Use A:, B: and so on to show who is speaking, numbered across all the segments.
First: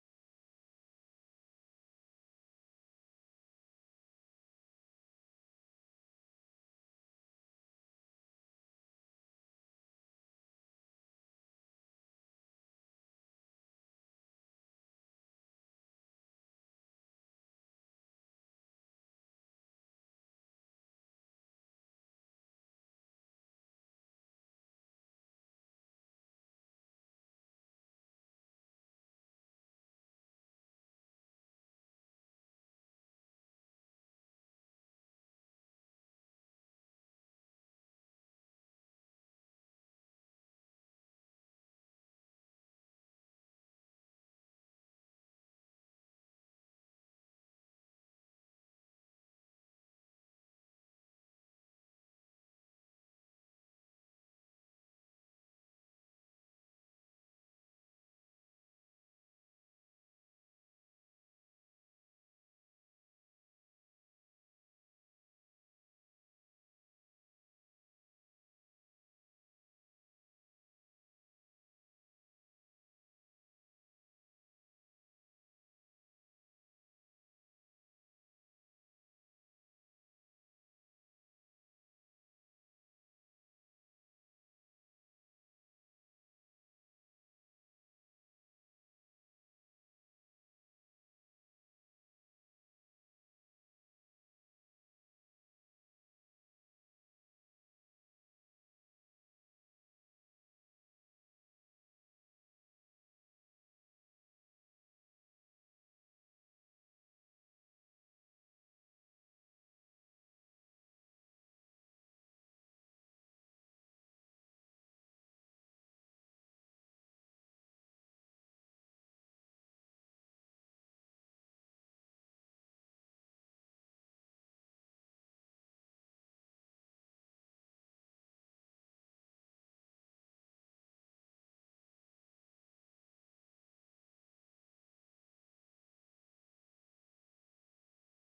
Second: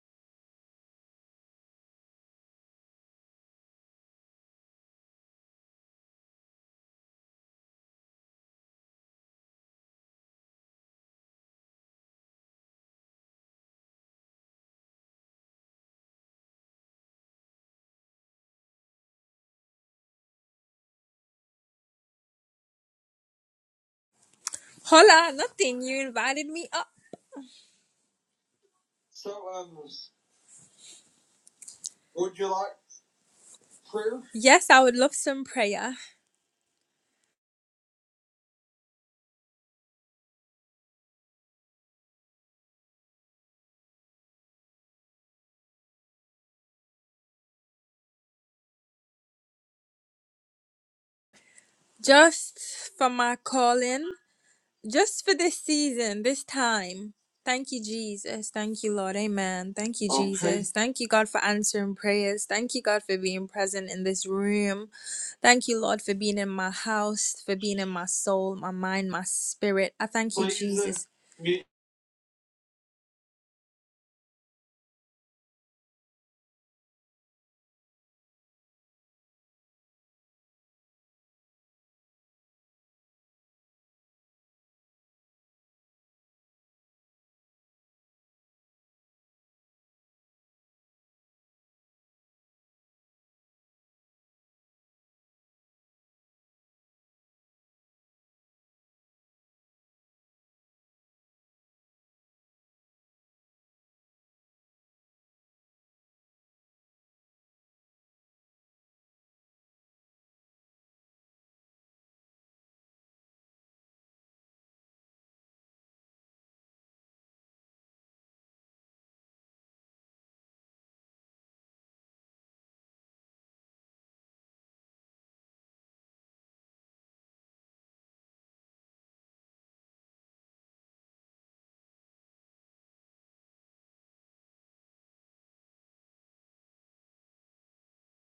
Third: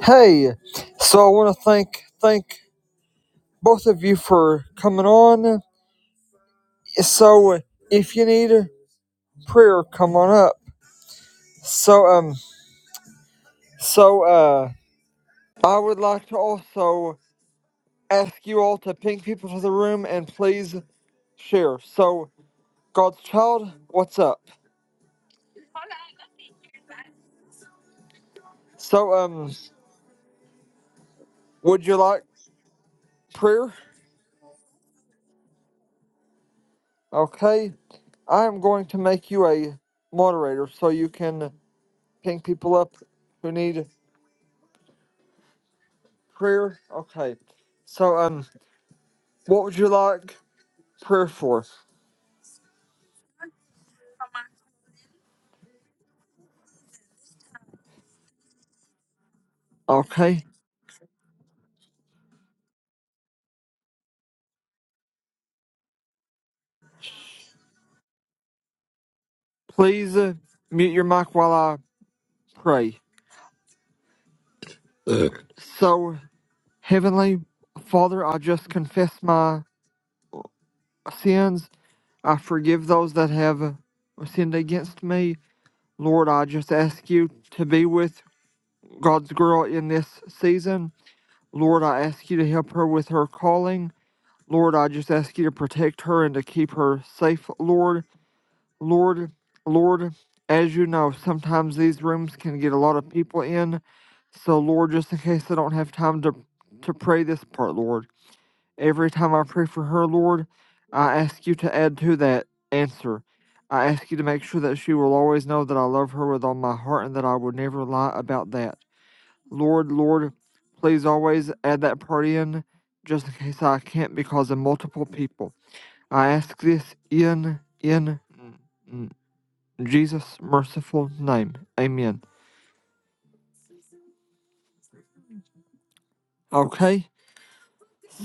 A: Hey, so I want to thank thank both of you for coming on. So if you need a prayer, come on up. So um, so uh, I would like to also ask you all to ping people to the room and please share. So God's child, what's up?
B: Hola, nothing. You invited me up.
A: So
B: So,
A: um,
B: um,
A: would you like
B: would you like
A: prayer?
B: prayer? Yes, I would love some prayer.
A: Okay, I am going to make you a moderator so you can ping people up who need Prayer? Okay. So, um, what would you like prayer for?
B: Just for my calling. Just for this season, this time. Thank you, Jesus. Thank you, Lord. Amen. Thank you, Okay.
A: Okay.
B: Jesus. Thank you, God, for answering prayers. Thank you, God, for being present in this room. Thank you, Lord, for being in my house, for being in my soul, my mind, my spirit. I
A: Please uh,
B: thank you, Please uh,
A: mute your mic while
B: Jesus.
A: I pray. So, Heavenly Father, I just confess my sins. I forgive those that have sinned against me. Lord, I just ask you to be with God's girl in this season. Lord, I ask you to help her with her calling. Lord, I just ask you to protect her and to keep her safe, Lord. Lord, Lord, as you know, sometimes these rooms can get a lot of people in. So, Lord, just in case I don't have time to, to pray this part, Lord, every time I pray for her, Lord, I ask you to add to that answer. I ask you to make sure that she will always know that I love her with all my heart and that I will never lie about that. Lord, Lord, please always add that part in just in case I can't because of multiple people. I ask this in, in, mm, mm. Jesus' merciful name. Amen. Okay.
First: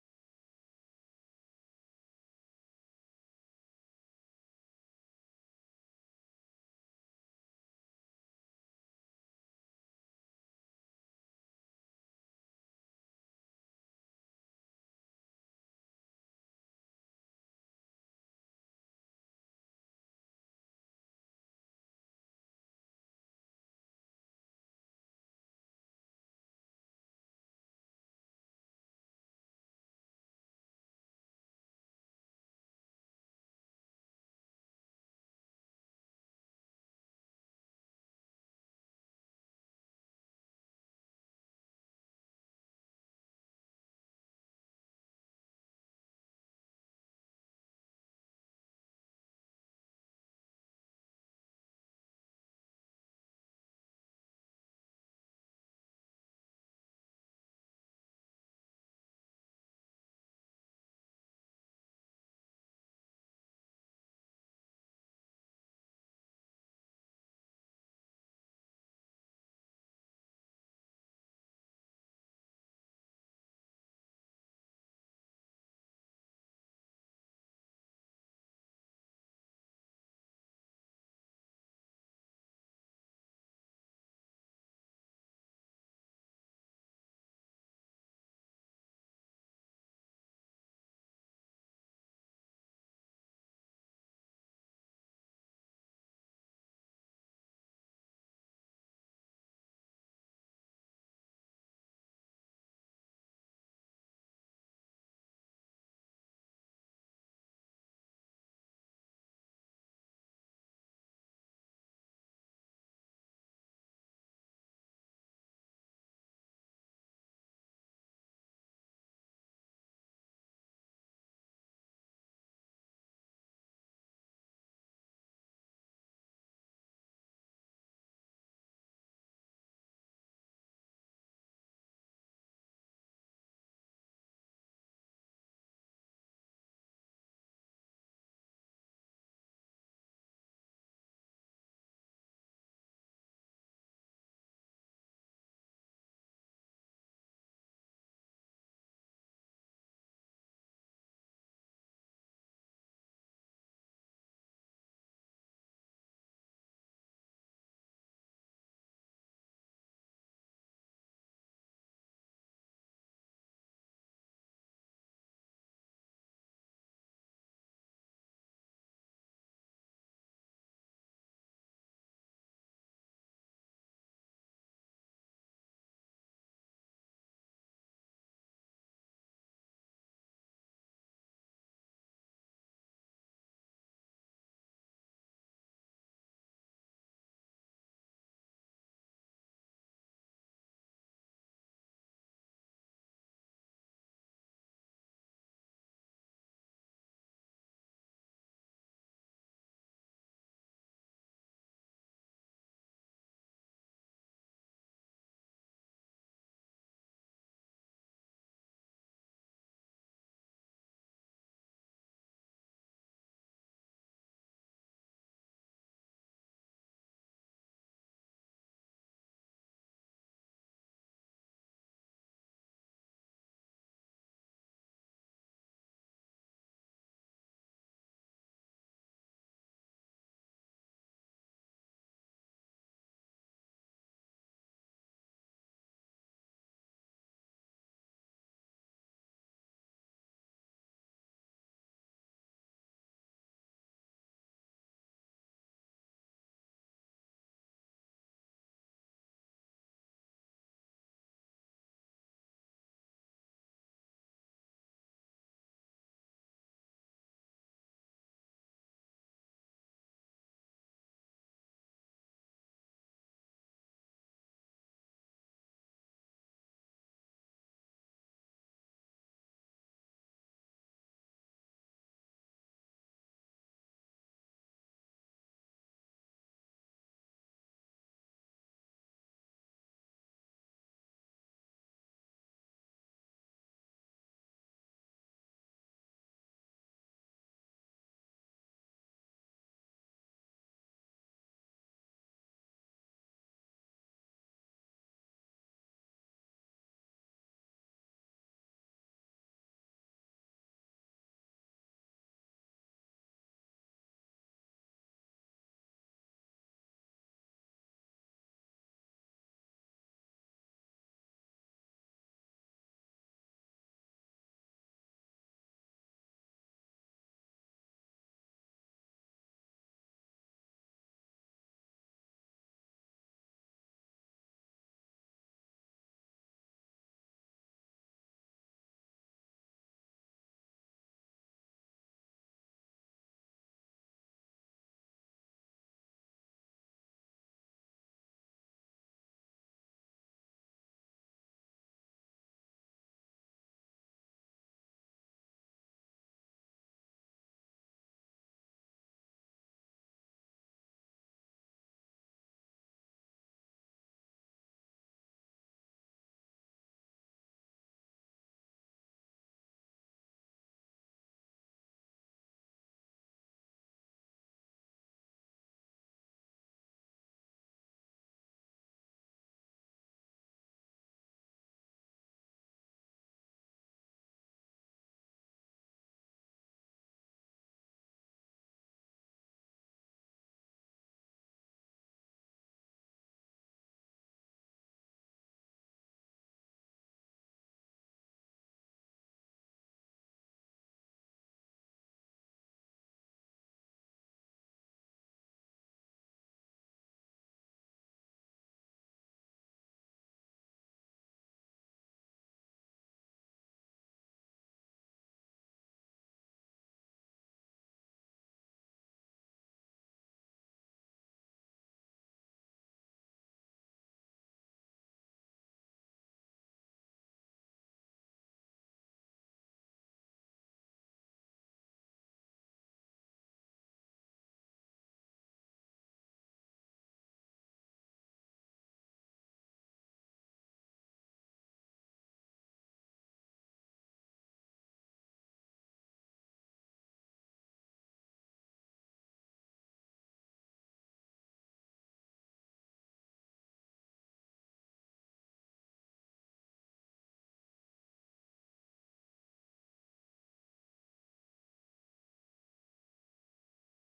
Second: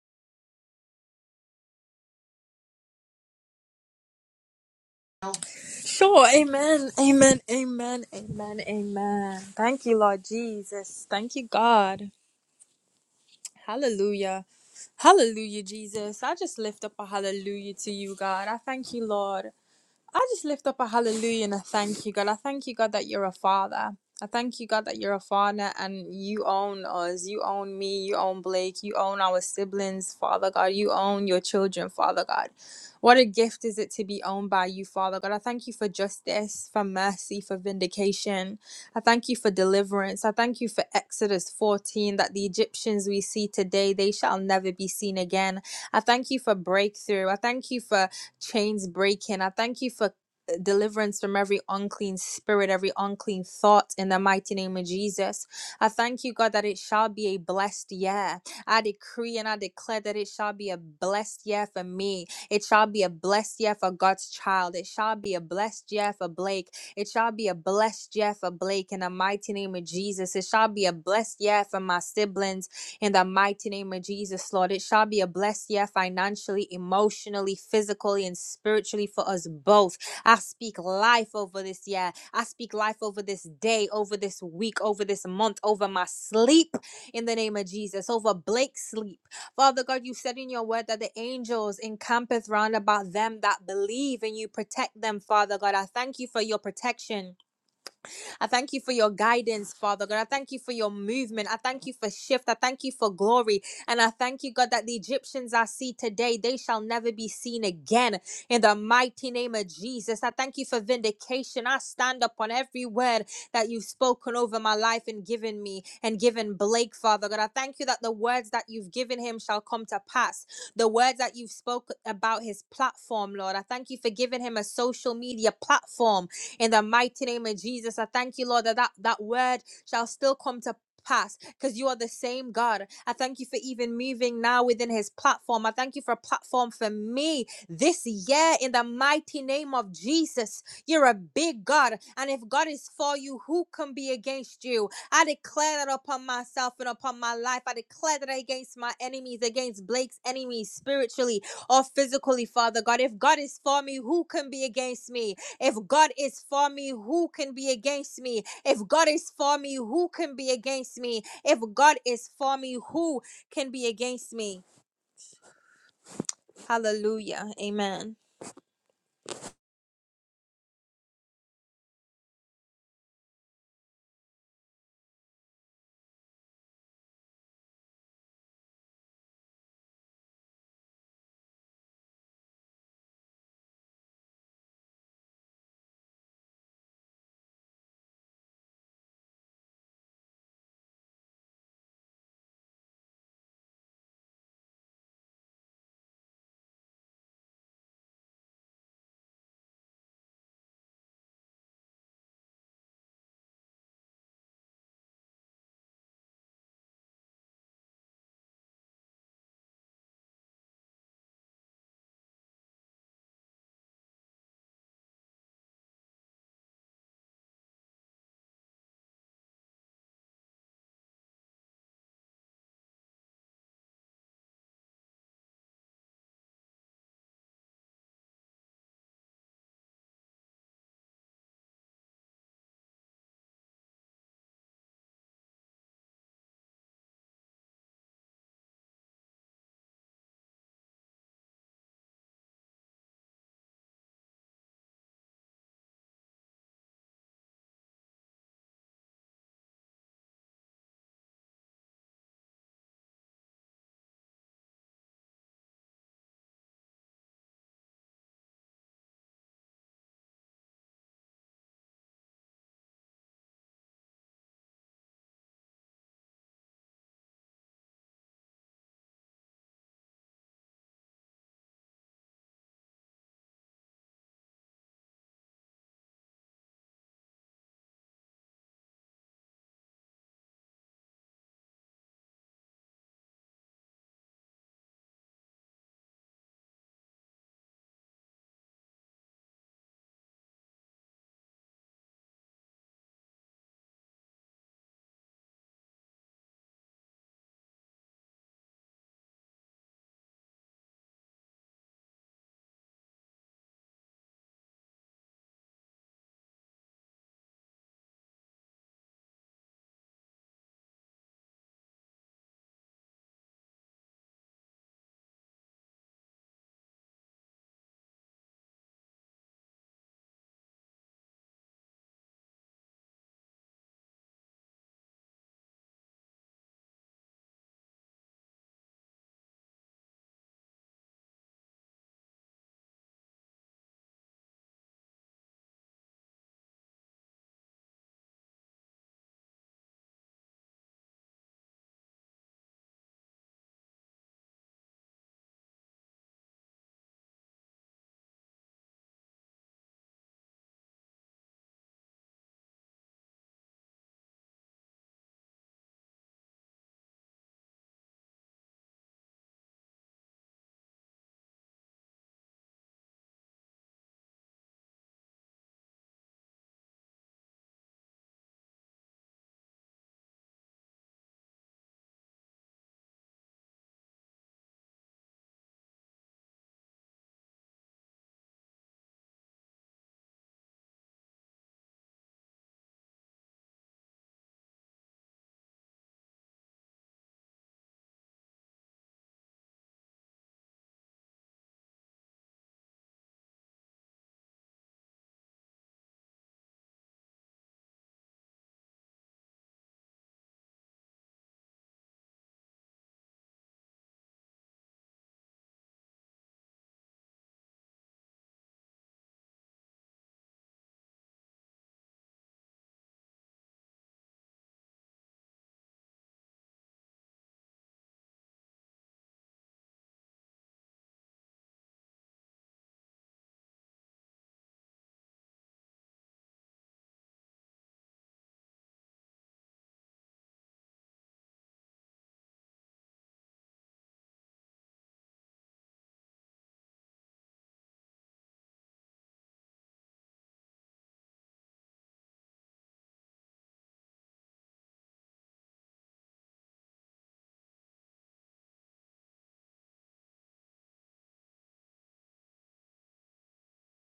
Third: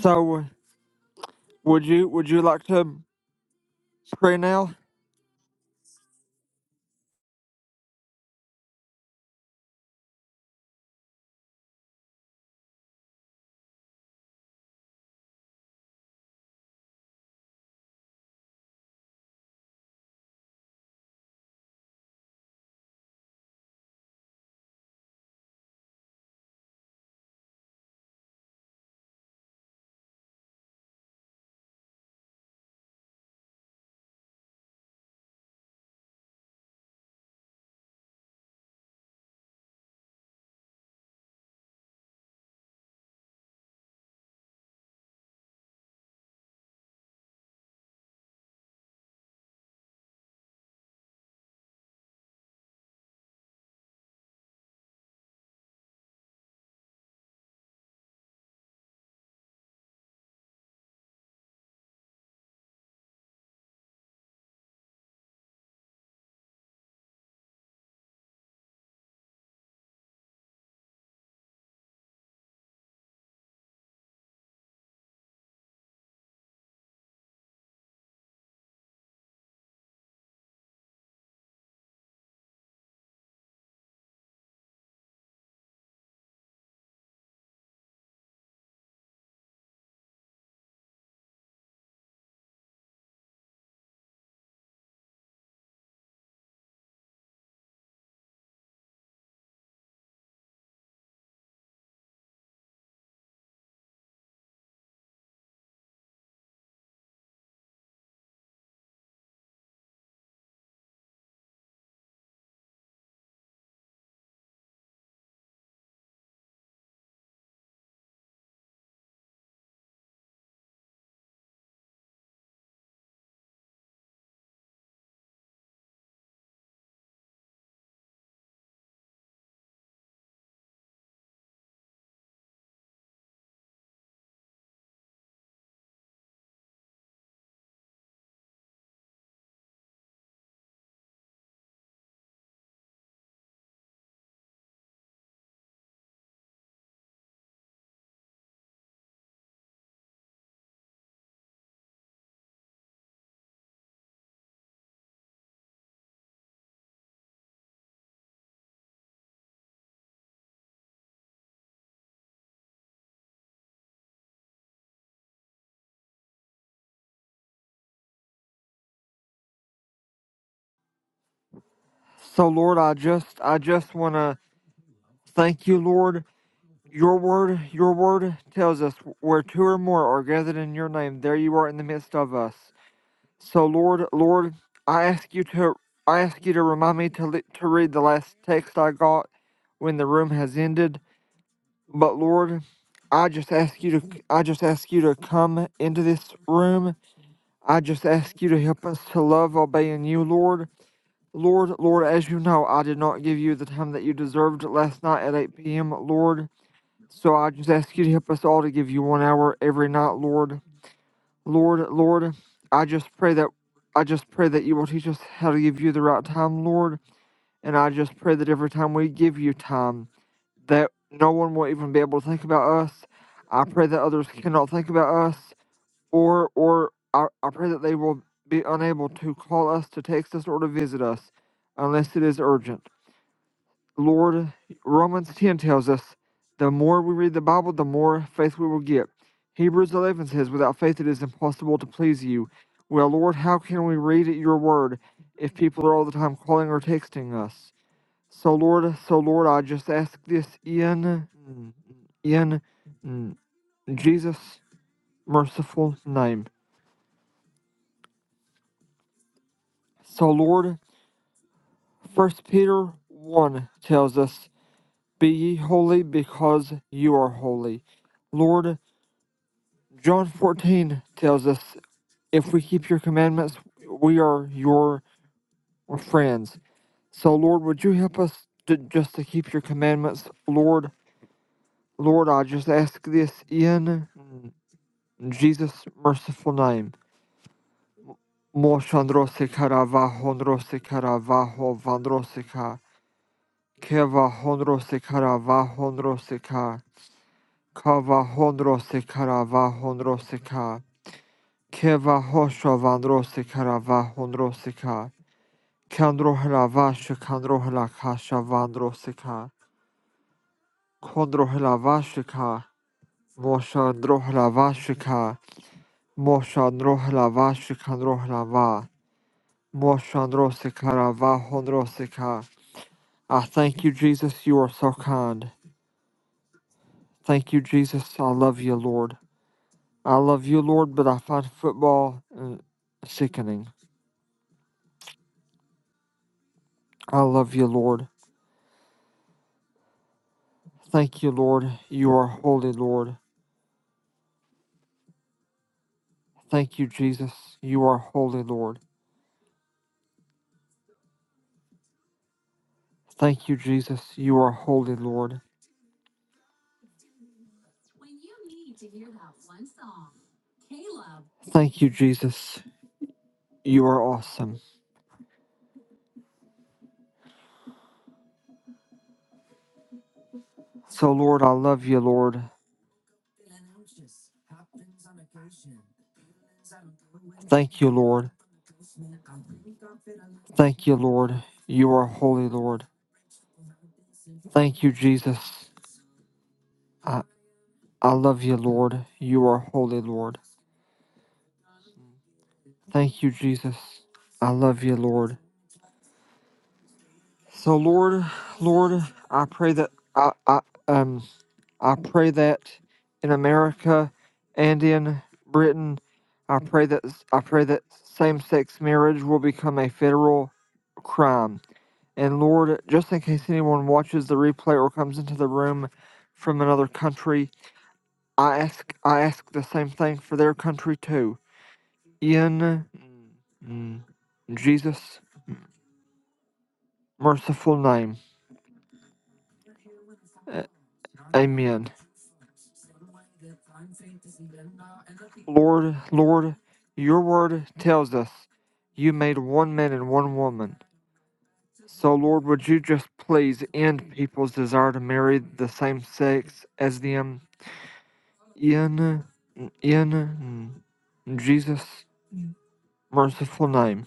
A: So uh, would you would you like to pray now?
B: Sure, amen, amen, amen, amen, amen. Thank you, Lord Jesus. Thank you, God. Hallelujah. Hallelujah, Jesus. I just lift up a hallelujah to you, God. I thank you, Lord. I just lift up a hallelujah and a thank you, God. I thank you, God, that you're a father. I thank you, God, that you're a father and you own us. You own me. You own Blake. You own our siblings, Father God. You own your children, Father God. What a gift is it to be owned by you, Father God. I thank you for justice, for mercy, for vindication. I thank you for deliverance. I thank you for Exodus 14 that the Egyptians we see today, they shall never be seen again. I thank you for breakthrough. I thank you for chains breaking. I thank you for uh, deliverance from every unclean spirit, every unclean thought in the mighty name of Jesus. I thank you, God, that it shall be a blessed year. I decree and I declare that it shall be a blessed year for me. It shall be a blessed year for God's child. It shall be a blessed year for Blake. It shall be a blessed year for Blake in the mighty name of Jesus. It shall be a blessed year for my siblings in the mighty name of Jesus, Lord. It shall be a blessed year financially, emotionally, physically, and spiritually for us both. I speak life over this year. I speak life over this day, over this week, over this month, over my sleep in the name of Jesus, over Blake's sleep. Father God, you said in your word that the angels encampeth round about them that believe and you protect them, Father God. I thank you for your protection. I thank you for your guidance, Father God. I thank you for your movement. I thank you for shift. I thank you for glory. And I thank you, God, that the Egyptians I see today, they shall never be seen again. In the mighty name of Jesus, I thank you for vindication. I stand upon every word that you've spoken over my life and given me and given Blake, Father God. I thank you that the words that you've given him shall come to pass. The words that you've spoken about his platform, Lord. I thank you for giving him a social media platform in the mighty name of Jesus. I thank you, Lord, that that, that word shall still come to pass because you are the same God. I thank you for even moving now within his platform. I thank you for a platform for me this year in the mighty name of Jesus. You're a big God, and if God is for you, who can be against you? I declare that upon myself and upon my life. I declare that against my enemies, against Blake's enemies spiritually or physically, Father God. If God is for me, who can be against me? If God is for me, who can be against me? If God is for me, who can be against me? If God is for me, who can be against me? Hallelujah. Amen.
A: So Lord, I just I just want to thank you, Lord. Your word your word tells us where two or more are gathered in your name, there you are in the midst of us. So Lord, Lord, I ask you to I ask you to remind me to le- to read the last text I got when the room has ended. But Lord, I just ask you to I just ask you to come into this room I just ask you to help us to love obeying you, Lord. Lord, Lord, as you know, I did not give you the time that you deserved last night at 8 p.m., Lord. So I just ask you to help us all to give you one hour every night, Lord. Lord, Lord, I just pray that I just pray that you will teach us how to give you the right time, Lord. And I just pray that every time we give you time, that no one will even be able to think about us. I pray that others cannot think about us or or I, I pray that they will be unable to call us to text us or to visit us unless it is urgent. Lord, Romans 10 tells us the more we read the Bible, the more faith we will get. Hebrews 11 says, without faith it is impossible to please you. Well, Lord, how can we read your word if people are all the time calling or texting us? So, Lord, so Lord, I just ask this in, in Jesus' merciful name. So, Lord, First Peter 1 tells us, Be ye holy because you are holy. Lord, John 14 tells us, If we keep your commandments, we are your friends. So, Lord, would you help us to, just to keep your commandments? Lord, Lord, I just ask this in Jesus' merciful name. Moshandrosikara vahondrosikara vahovandrosika, keva hondrosikara vahondrosika. Kava honrose karava honroseka. Keva hosho vandrose karava honroseka. Kandrohlava shikandrohla kasha vandroseka. Kondrohlava shika. Mosha drohlava shika. Mosha drohlava shikandrohlava. Mosha androse karava honroseka. I thank you, Jesus, you are so kind. Thank you, Jesus. I love you, Lord. I love you, Lord, but I find football uh, sickening. I love you, Lord. Thank you, Lord. You are holy, Lord. Thank you, Jesus. You are holy, Lord. Thank you, Jesus. You are holy, Lord. Thank you, Jesus. You are awesome. So, Lord, I love you, Lord. Thank you, Lord. Thank you, Lord. You are holy, Lord. Thank you, Jesus. I, I love you, Lord. You are holy, Lord. Thank you, Jesus. I love you, Lord. So, Lord, Lord, I pray that I, I um I pray that in America and in Britain, I pray that I pray that same-sex marriage will become a federal crime. And Lord, just in case anyone watches the replay or comes into the room from another country, I ask I ask the same thing for their country too. In mm, Jesus' merciful name, Amen. Lord, Lord, Your Word tells us you made one man and one woman So, Lord, would you just please end people's desire to marry the same sex as them in, in Jesus' merciful name?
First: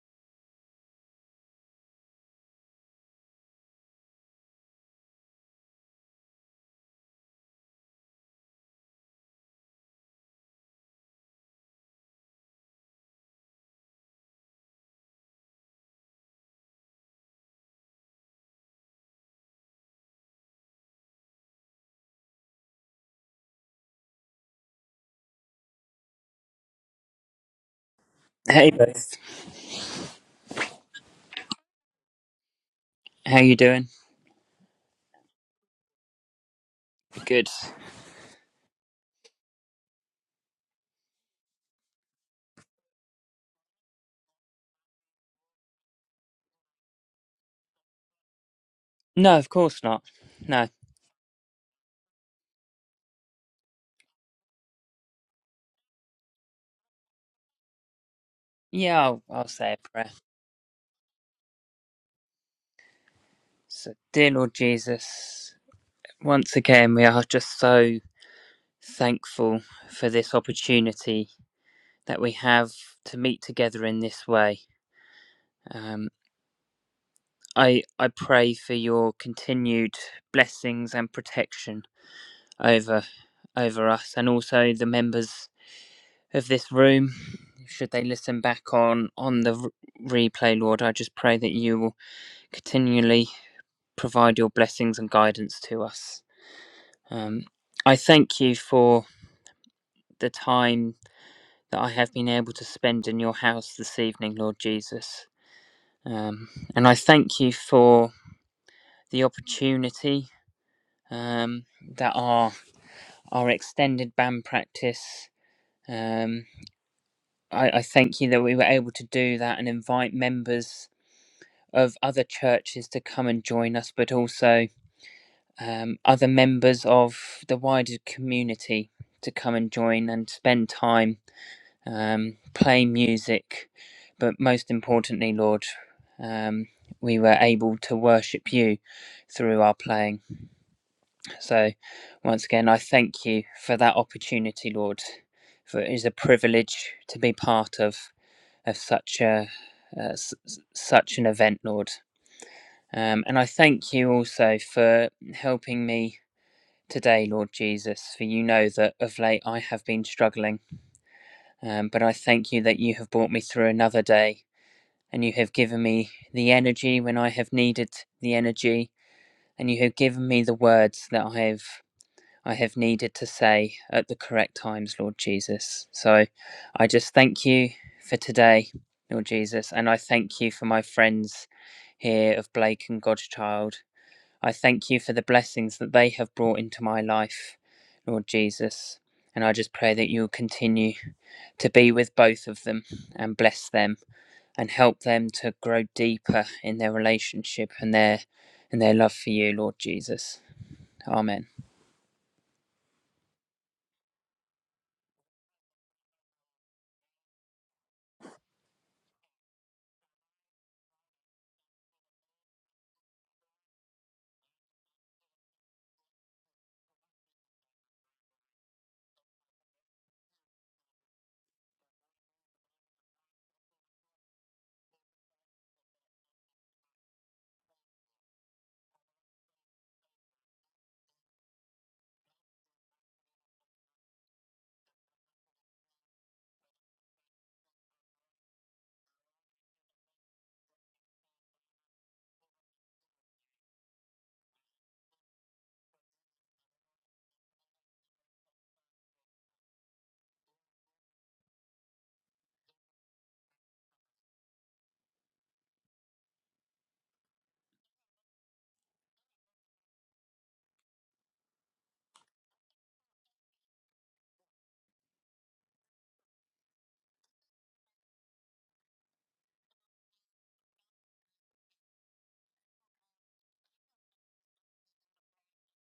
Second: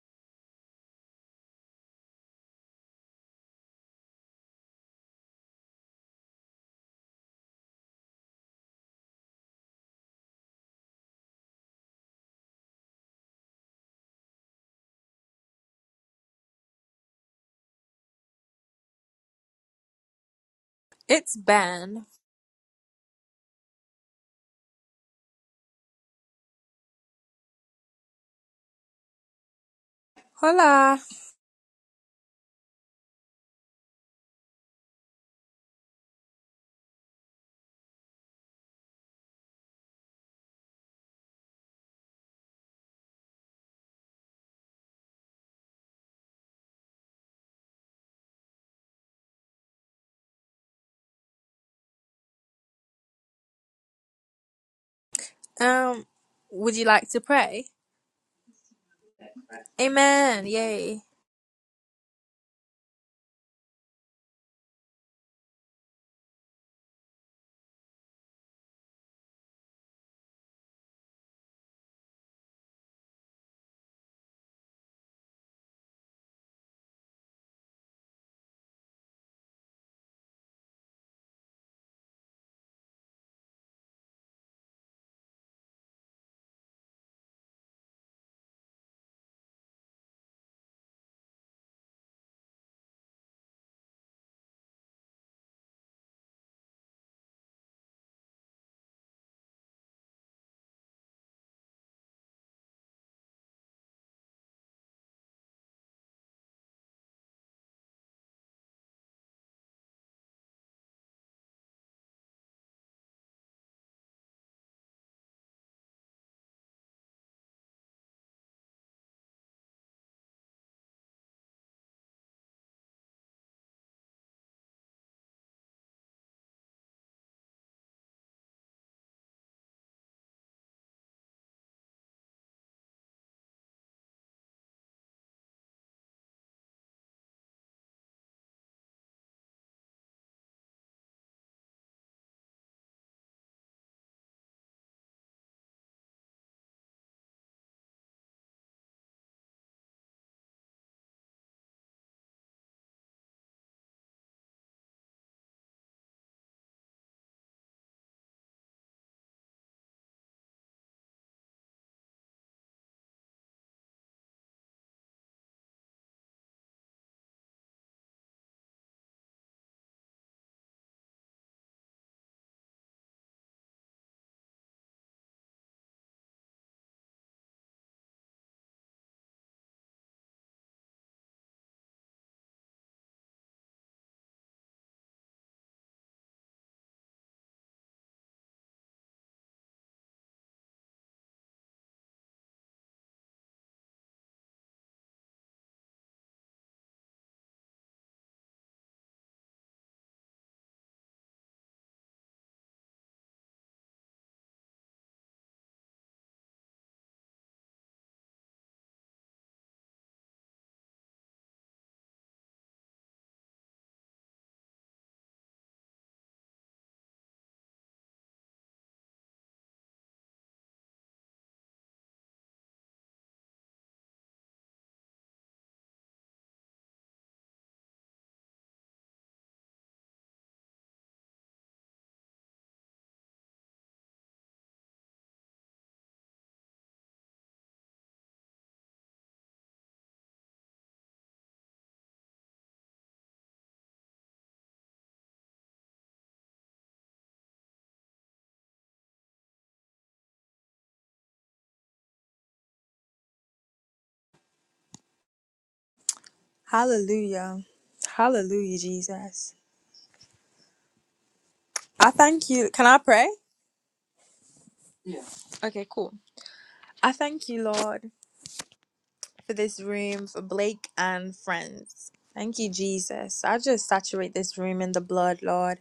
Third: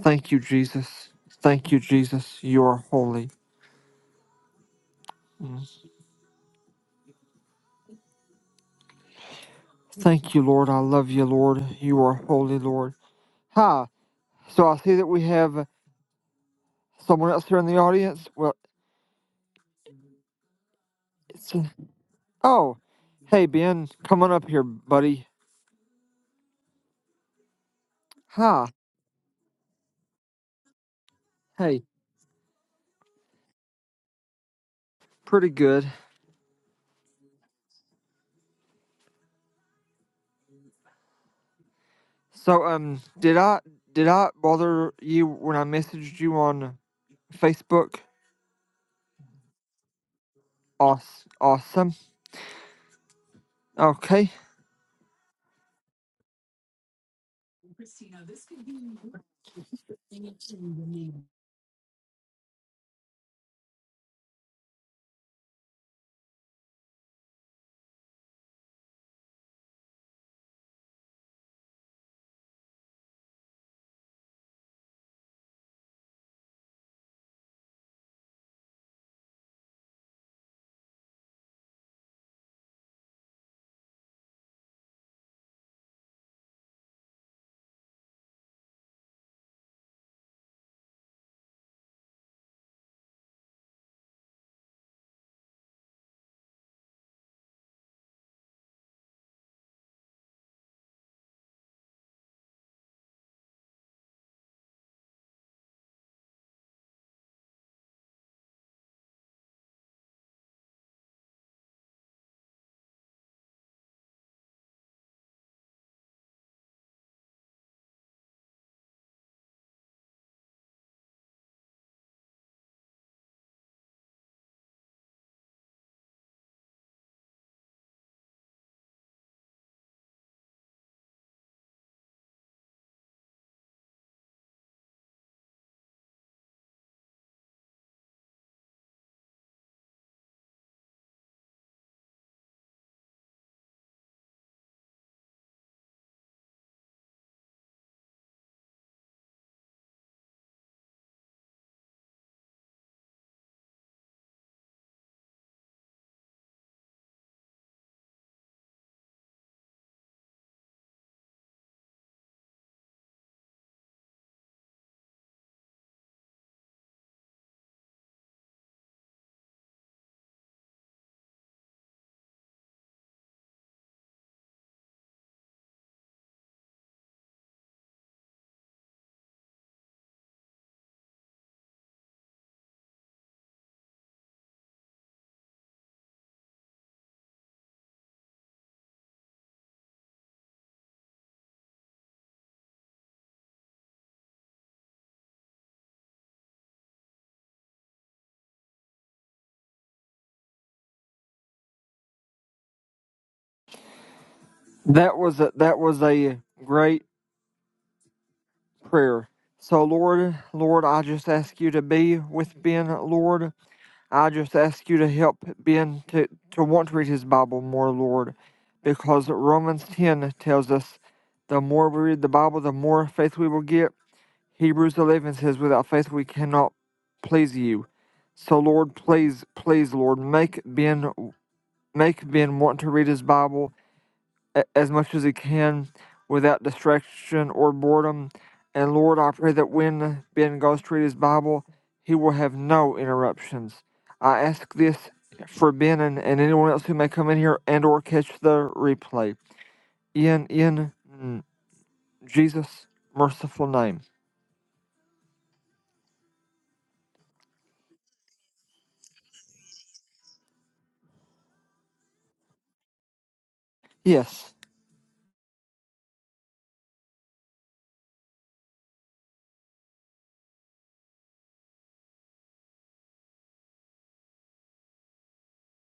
A: Thank you, Jesus. Thank you, Jesus. You are holy. Thank you, Lord. I love you, Lord. You are holy, Lord. Hi. So I see that we have someone else here in the audience. Well,
B: It's
A: it's
B: Ben.
A: oh, hey Ben, come on up here, buddy. Hi.
C: Hey both,
B: Hola.
A: Hey,
C: how you doing?
A: pretty good.
C: Good.
A: So um, did I did I bother you when I messaged you on Facebook?
C: No, of course not. No.
A: Awes- Awesome. Okay,
B: Um, would you like to pray?
C: Yeah, I'll, I'll say a prayer.
B: Amen. Yay.
C: So, dear Lord Jesus, once again we are just so thankful for this opportunity that we have to meet together in this way. Um, I I pray for your continued blessings and protection over over us and also the members of this room. Should they listen back on on the r- replay, Lord, I just pray that you will continually provide your blessings and guidance to us. Um, I thank you for the time that I have been able to spend in your house this evening, Lord Jesus. Um, and I thank you for the opportunity um, that our, our extended band practice. Um, I, I thank you that we were able to do that and invite members of other churches to come and join us, but also um, other members of the wider community to come and join and spend time um, playing music. But most importantly, Lord, um, we were able to worship you through our playing. So, once again, I thank you for that opportunity, Lord. For it is a privilege to be part of of such a uh, s- s- such an event, Lord. Um, and I thank you also for helping me today, Lord Jesus, for you know that of late I have been struggling, um, but I thank you that you have brought me through another day, and you have given me the energy when I have needed the energy, and you have given me the words that I have I have needed to say at the correct times, Lord Jesus. So I just thank you for today, Lord Jesus, and I thank you for my friends here of Blake and Godchild I thank you for the blessings that they have brought into my life, Lord Jesus. And I just pray that you'll continue to be with both of them and bless them and help them to grow deeper in their relationship and their and their love for you, Lord Jesus. Amen.
A: that was a, that was a great prayer. So Lord, Lord, I just ask you to be with Ben. Lord, I just ask you to help Ben to to want to read his Bible more, Lord, because Romans ten tells us the more we read the Bible, the more faith we will get Hebrews 11 says, Without faith we cannot please you. So, Lord, please, please, Lord, make Ben, make Ben want to read his Bible as much as he can without distraction or boredom. And, Lord, I pray that when Ben goes to read his Bible, he will have no interruptions. I ask this for Ben and, and anyone else who may come in here and or catch the replay. In, in mm, Jesus' merciful name.
B: Hallelujah. Hallelujah, Jesus. I thank you. Can I pray?
A: Yes.
B: Yeah. Okay, cool. I thank you, Lord. for this room, for Blake and friends. Thank you, Jesus. I just saturate this room in the blood, Lord.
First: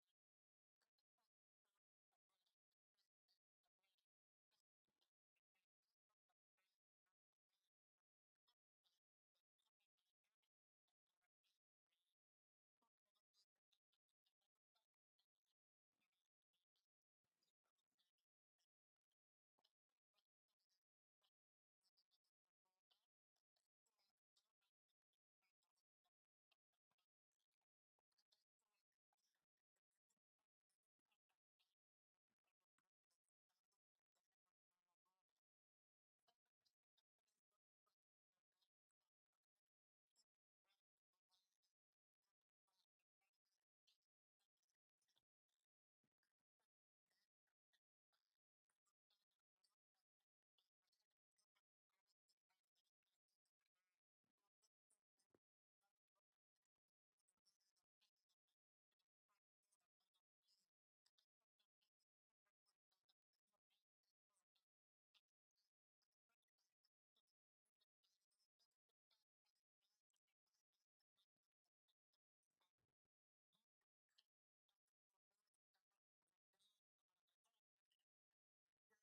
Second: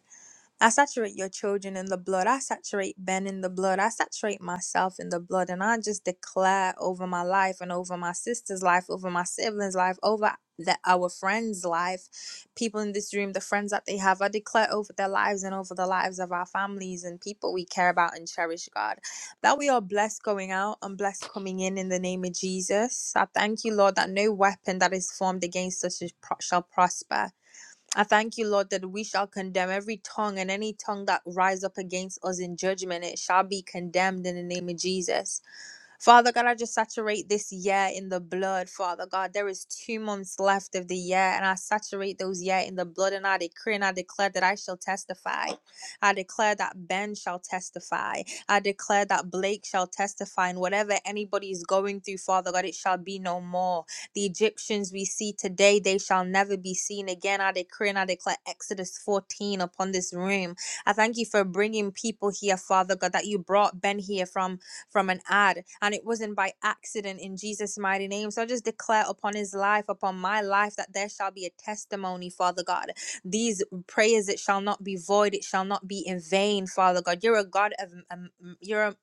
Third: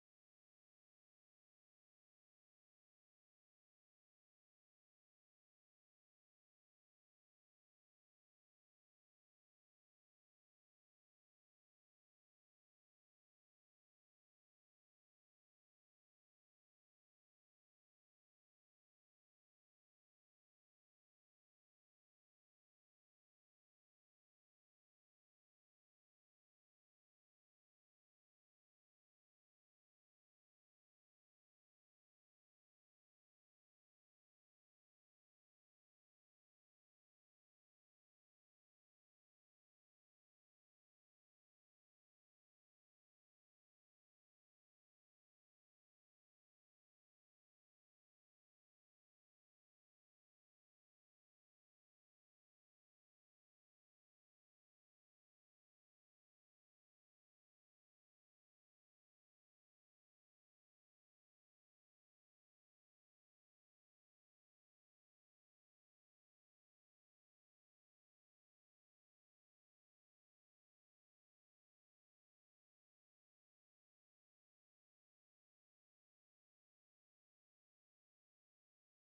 B: I saturate your children in the blood. I saturate Ben in the blood. I saturate myself in the blood. And I just declare over my life and over my sister's life, over my siblings' life, over the, our friends' life, people in this room, the friends that they have. I declare over their lives and over the lives of our families and people we care about and cherish, God. That we are blessed going out and blessed coming in in the name of Jesus. I thank you, Lord, that no weapon that is formed against us is pro- shall prosper. I thank you, Lord, that we shall condemn every tongue and any tongue that rise up against us in judgment. It shall be condemned in the name of Jesus. Father God, I just saturate this year in the blood, Father God. There is two months left of the year, and I saturate those year in the blood, and I decree and I declare that I shall testify. I declare that Ben shall testify. I declare that Blake shall testify, and whatever anybody is going through, Father God, it shall be no more. The Egyptians we see today, they shall never be seen again. I decree and I declare Exodus 14 upon this room. I thank you for bringing people here, Father God, that you brought Ben here from from an ad, and it wasn't by accident in Jesus' mighty name. So I just declare upon his life, upon my life, that there shall be a testimony, Father God. These prayers, it shall not be void, it shall not be in vain, Father God. You're a God of, um, you're a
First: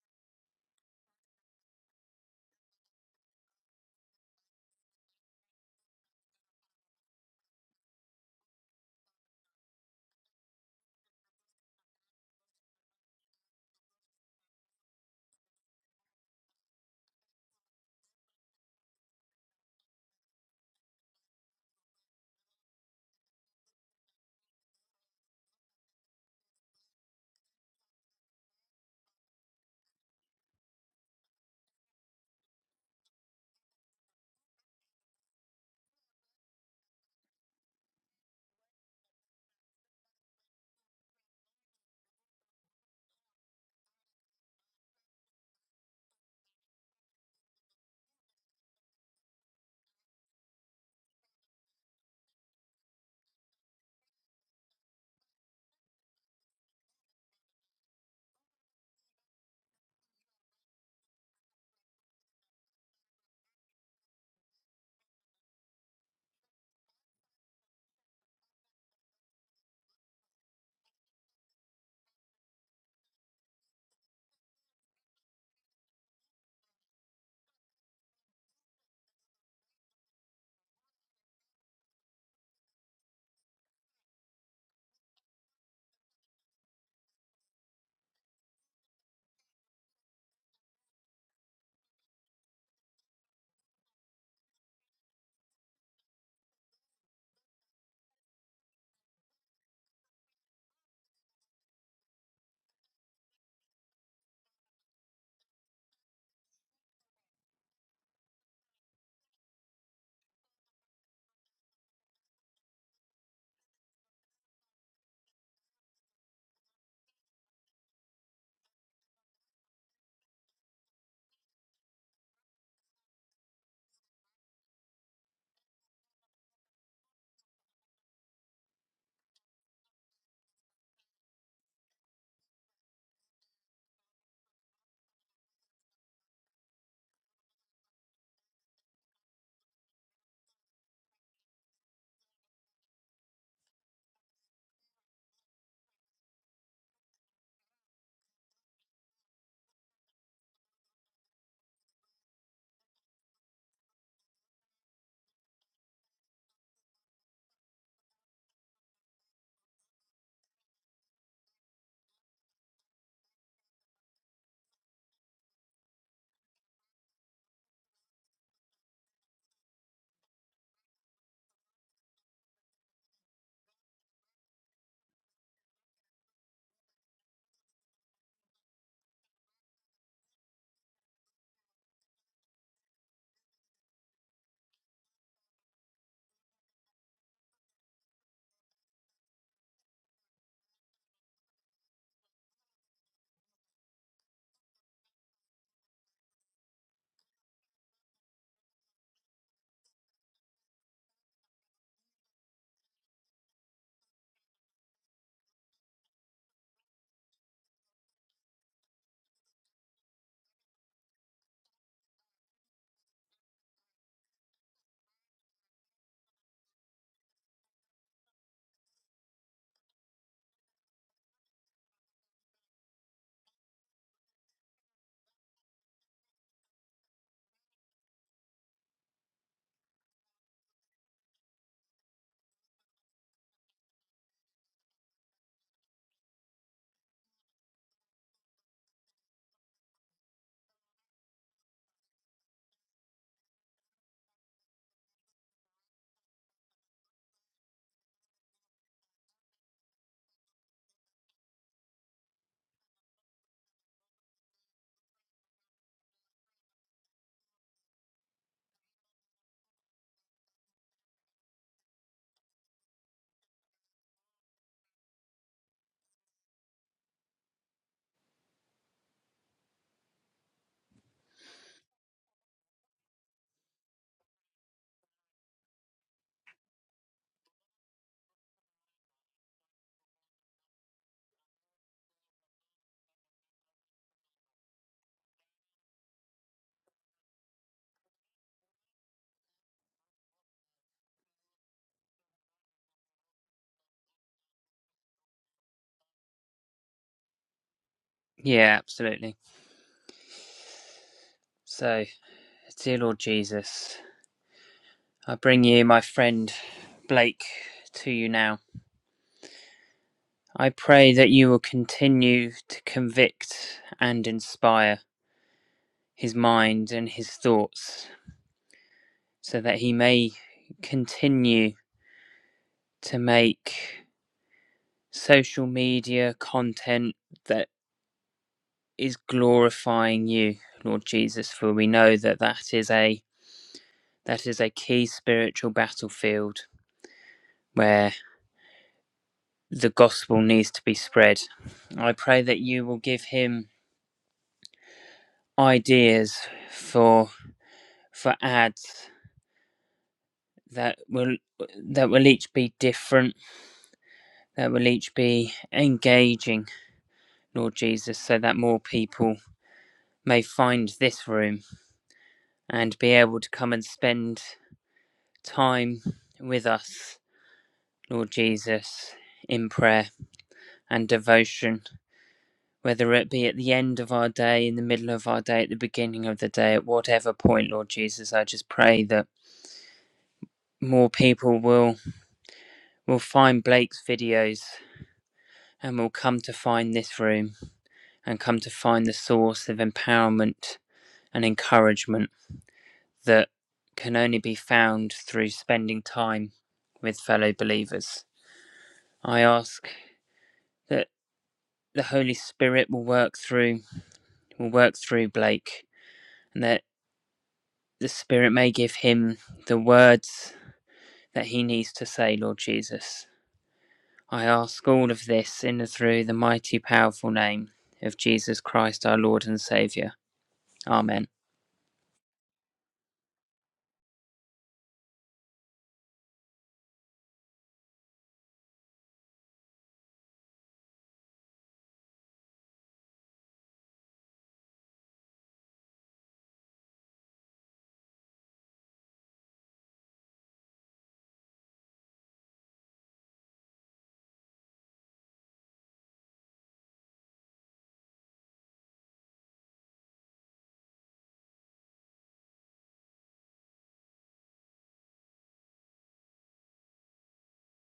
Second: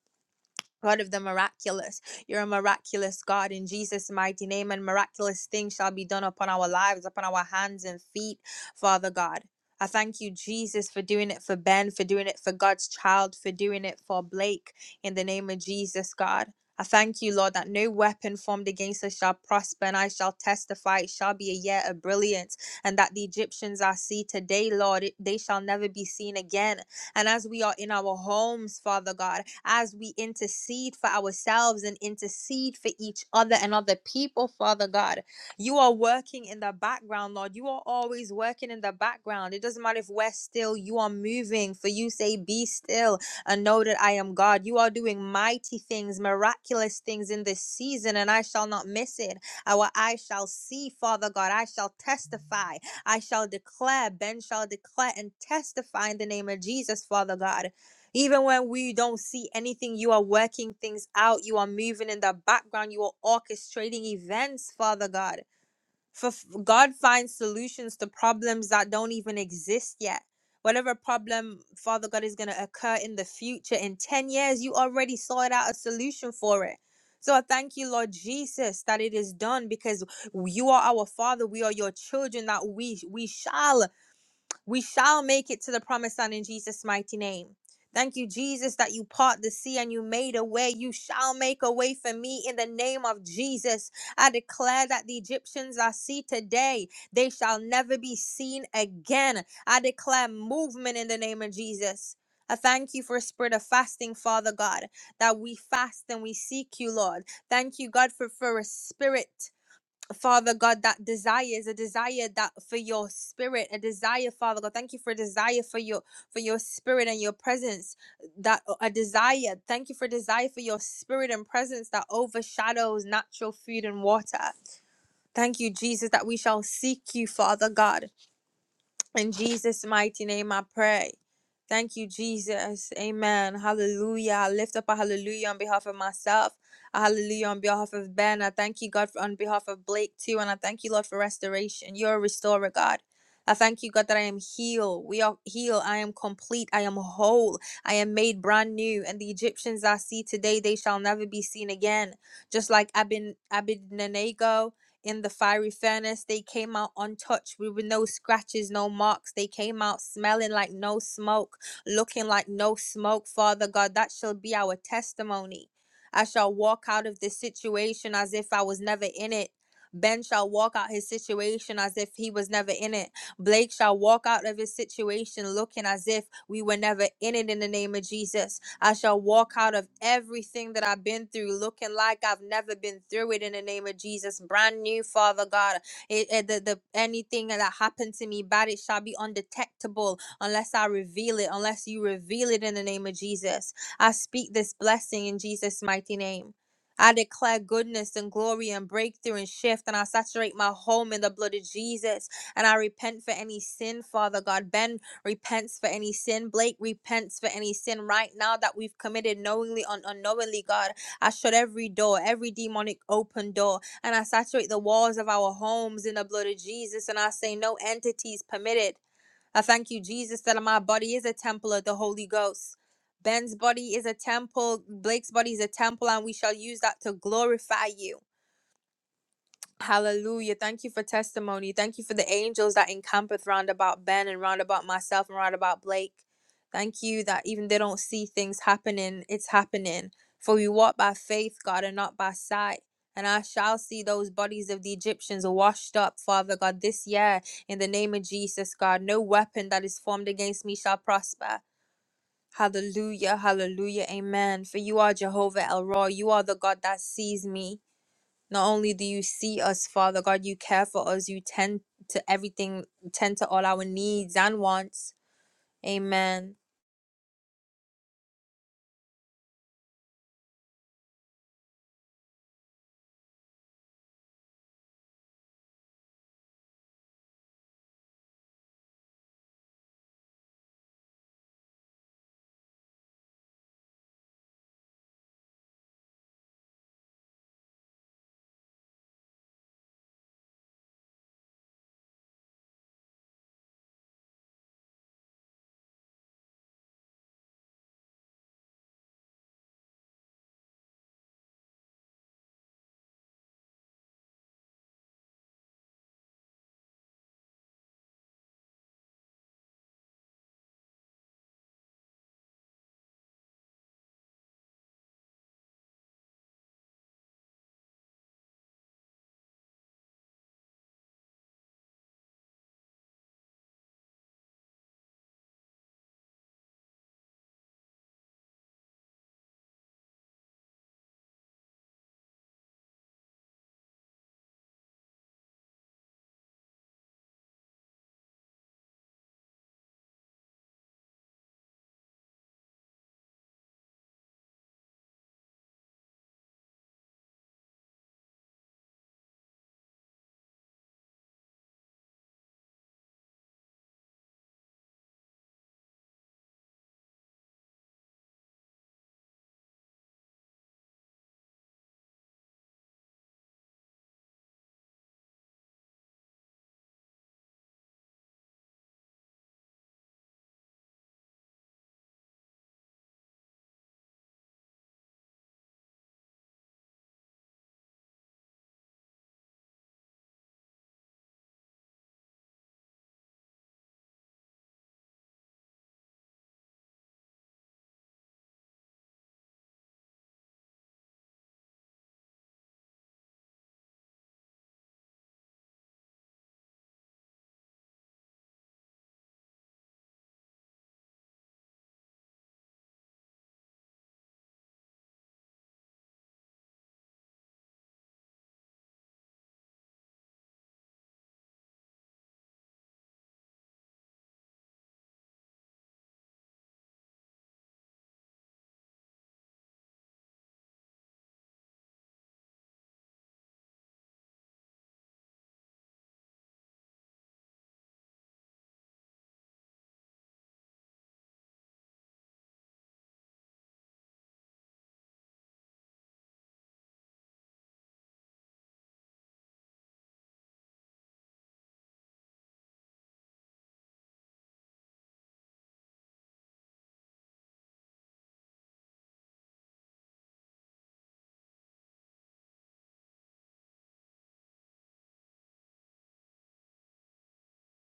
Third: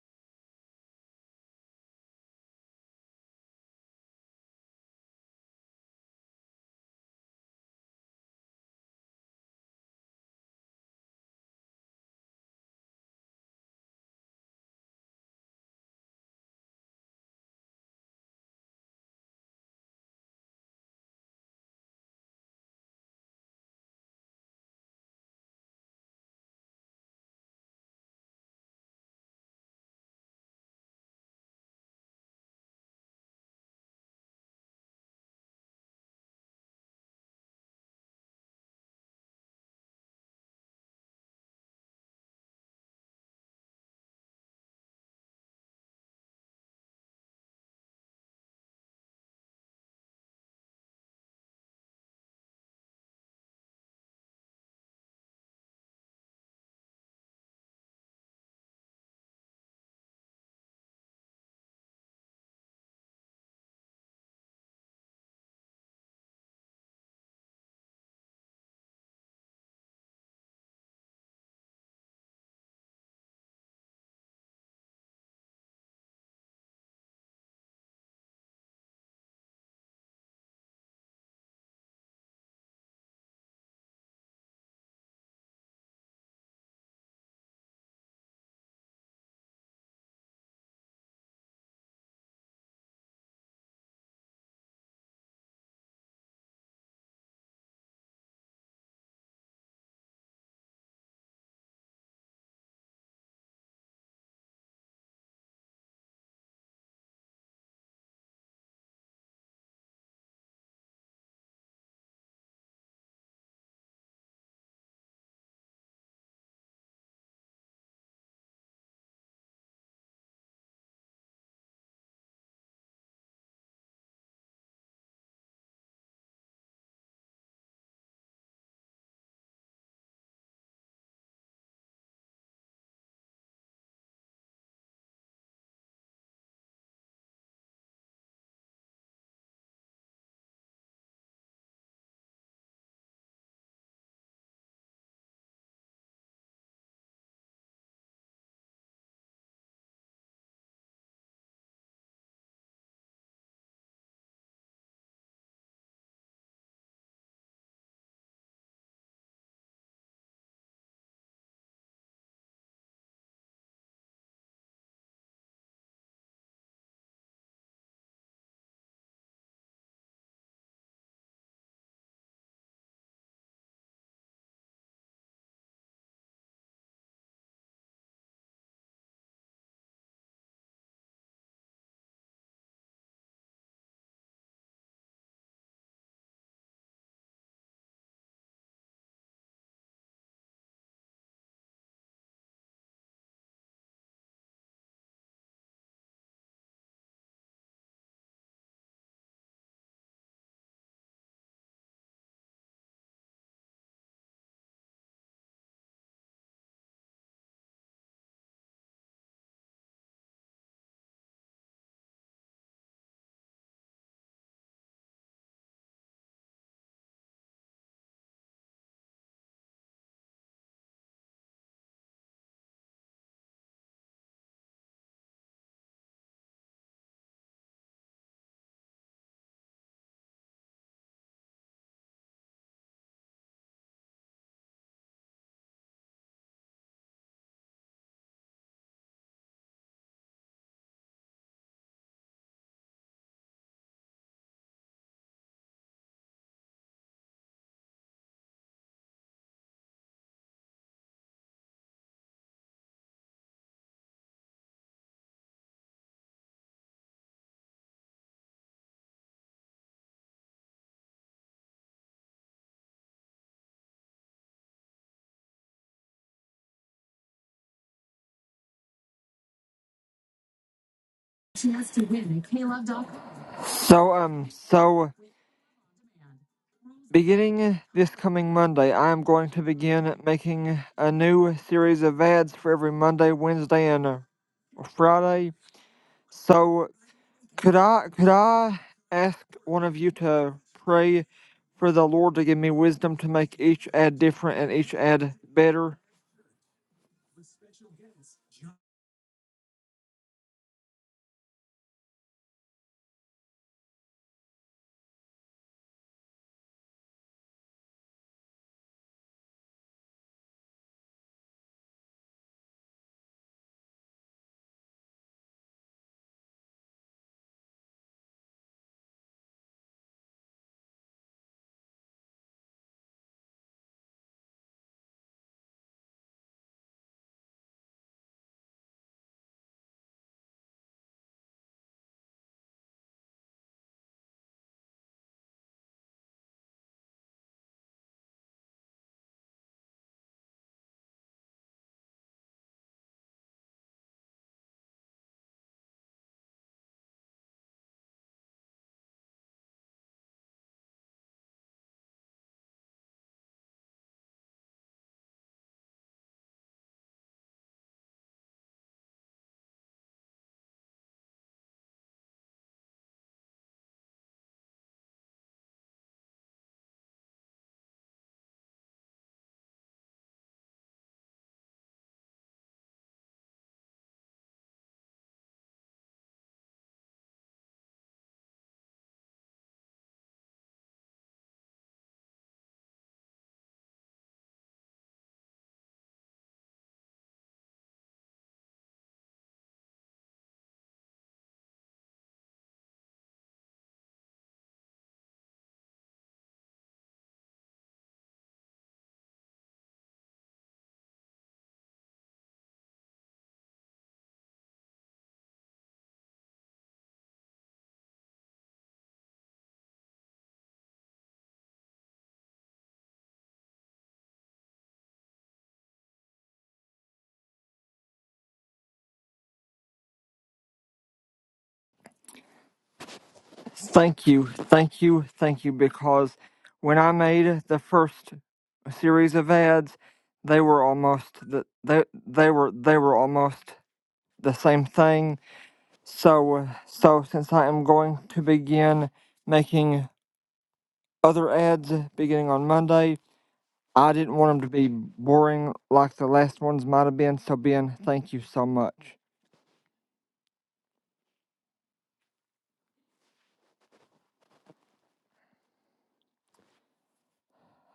B: God of the miraculous. You're a miraculous God in Jesus' mighty name, and miraculous things shall be done upon our lives, upon our hands and feet, Father God. I thank you, Jesus, for doing it for Ben, for doing it for God's child, for doing it for Blake, in the name of Jesus, God. I thank you, Lord, that no weapon formed against us shall prosper, and I shall testify it shall be a year of brilliance, and that the Egyptians I see today, Lord, it- they shall never be seen again and as we are in our homes, Father God, as we intercede for ourselves and intercede for each other and other people, Father God, you are working in the background, Lord. You are always working in the background. It doesn't matter if we're still, you are moving. For you say, Be still and know that I am God. You are doing mighty things, miraculous things in this season, and I shall not miss it. Our eyes shall see, Father God. I shall testify. I shall declare, Ben shall declare and testify in the name of Jesus, Father God. Even when we don't see anything, you are working things out. You are moving in the background. You are orchestrating events, Father God. For God finds solutions to problems that don't even exist yet. Whatever problem, Father God, is going to occur in the future, in 10 years, you already sought out a solution for it. So I thank you, Lord Jesus, that it is done because you are our Father. We are your children, that we, we shall. We shall make it to the promised land in Jesus' mighty name. Thank you, Jesus, that you part the sea and you made a way. You shall make a way for me in the name of Jesus. I declare that the Egyptians I see today, they shall never be seen again. I declare movement in the name of Jesus. I thank you for a spirit of fasting, Father God, that we fast and we seek you, Lord. Thank you, God, for, for a spirit. Father God, that desire is a desire that for your spirit, a desire, Father God. Thank you for a desire for your for your spirit and your presence. That uh, a desire. Thank you for a desire for your spirit and presence that overshadows natural food and water. Thank you, Jesus, that we shall seek you, Father God. In Jesus' mighty name, I pray. Thank you, Jesus. Amen. Hallelujah. I lift up a hallelujah on behalf of myself, a hallelujah on behalf of Ben. I thank you, God, for, on behalf of Blake, too. And I thank you, Lord, for restoration. You're a restorer, God. I thank you, God, that I am healed. We are healed. I am complete. I am whole. I am made brand new. And the Egyptians I see today, they shall never be seen again. Just like Abin Abednego in the fiery furnace. They came out untouched. We were no scratches, no marks. They came out smelling like no smoke, looking like no smoke. Father God, that shall be our testimony. I shall walk out of this situation as if I was never in it. Ben shall walk out his situation as if he was never in it. Blake shall walk out of his situation looking as if we were never in it in the name of Jesus. I shall walk out of everything that I've been through looking like I've never been through it in the name of Jesus. Brand new, Father God. It, it- the, the, anything that happened to me bad, it shall be undetectable unless I reveal it, unless you reveal it in the name of Jesus. I speak this blessing in Jesus' mighty name. I declare goodness and glory and breakthrough and shift, and I saturate my home in the blood of Jesus. And I repent for any sin, Father God repents for any sin. Blake repents for any sin right now that we've committed knowingly and unknowingly, God. I shut every door, every demonic open door, and I saturate the walls of our homes in the blood of Jesus, and I say, No entities permitted. I thank you, Jesus, that my body is a temple of the Holy Ghost. Ben's body is a temple, Blake's body is a temple, and we shall use that to glorify you. Hallelujah. Thank you for testimony. Thank you for the angels that encampeth round about Ben and round about myself and round about Blake. Thank you that even they don't see things happening, it's happening. For we walk by faith, God, and not by sight. And I shall see those bodies of the Egyptians washed up, Father God, this year in the name of Jesus, God. No weapon that is formed against me shall prosper. Hallelujah, hallelujah, amen. For you are Jehovah El Roy. You are the God that sees me. Not only do you see us, Father God, you care for us. You tend to everything, tend to all our needs and wants. Amen.
A: So, um, so beginning this coming Monday, I am going to begin making a new series of ads for every Monday, Wednesday, and uh, Friday. So, could I could I ask one of you to pray for the Lord to give me wisdom to make each ad different and each ad better?
C: Yeah, absolutely. So, dear Lord Jesus, I bring you my friend Blake to you now. I pray that you will continue to convict and inspire his mind and his thoughts so that he may continue to make social media content that is glorifying you lord jesus for we know that that is a that is a key spiritual battlefield where the gospel needs to be spread i pray that you will give him ideas for for ads that will that will each be different that will each be engaging Lord Jesus, so that more people may find this room and be able to come and spend time with us, Lord Jesus, in prayer and devotion, whether it be at the end of our day, in the middle of our day, at the beginning of the day, at whatever point, Lord Jesus, I just pray that more people will will find Blake's videos and will come to find this room and come to find the source of empowerment and encouragement that can only be found through spending time with fellow believers. I ask that the Holy Spirit will work through will work through Blake and that the Spirit may give him the words that he needs to say, Lord Jesus. I ask all of this in and through the mighty powerful name of Jesus Christ our Lord and Saviour. Amen.
A: Thank you, thank you, thank you. Because when I made the first series of ads, they were almost the, they they were they were almost the same thing. So, so since I am going to begin making other ads beginning on Monday, I didn't want them to be boring like the last ones might have been. So, Ben, thank you so much.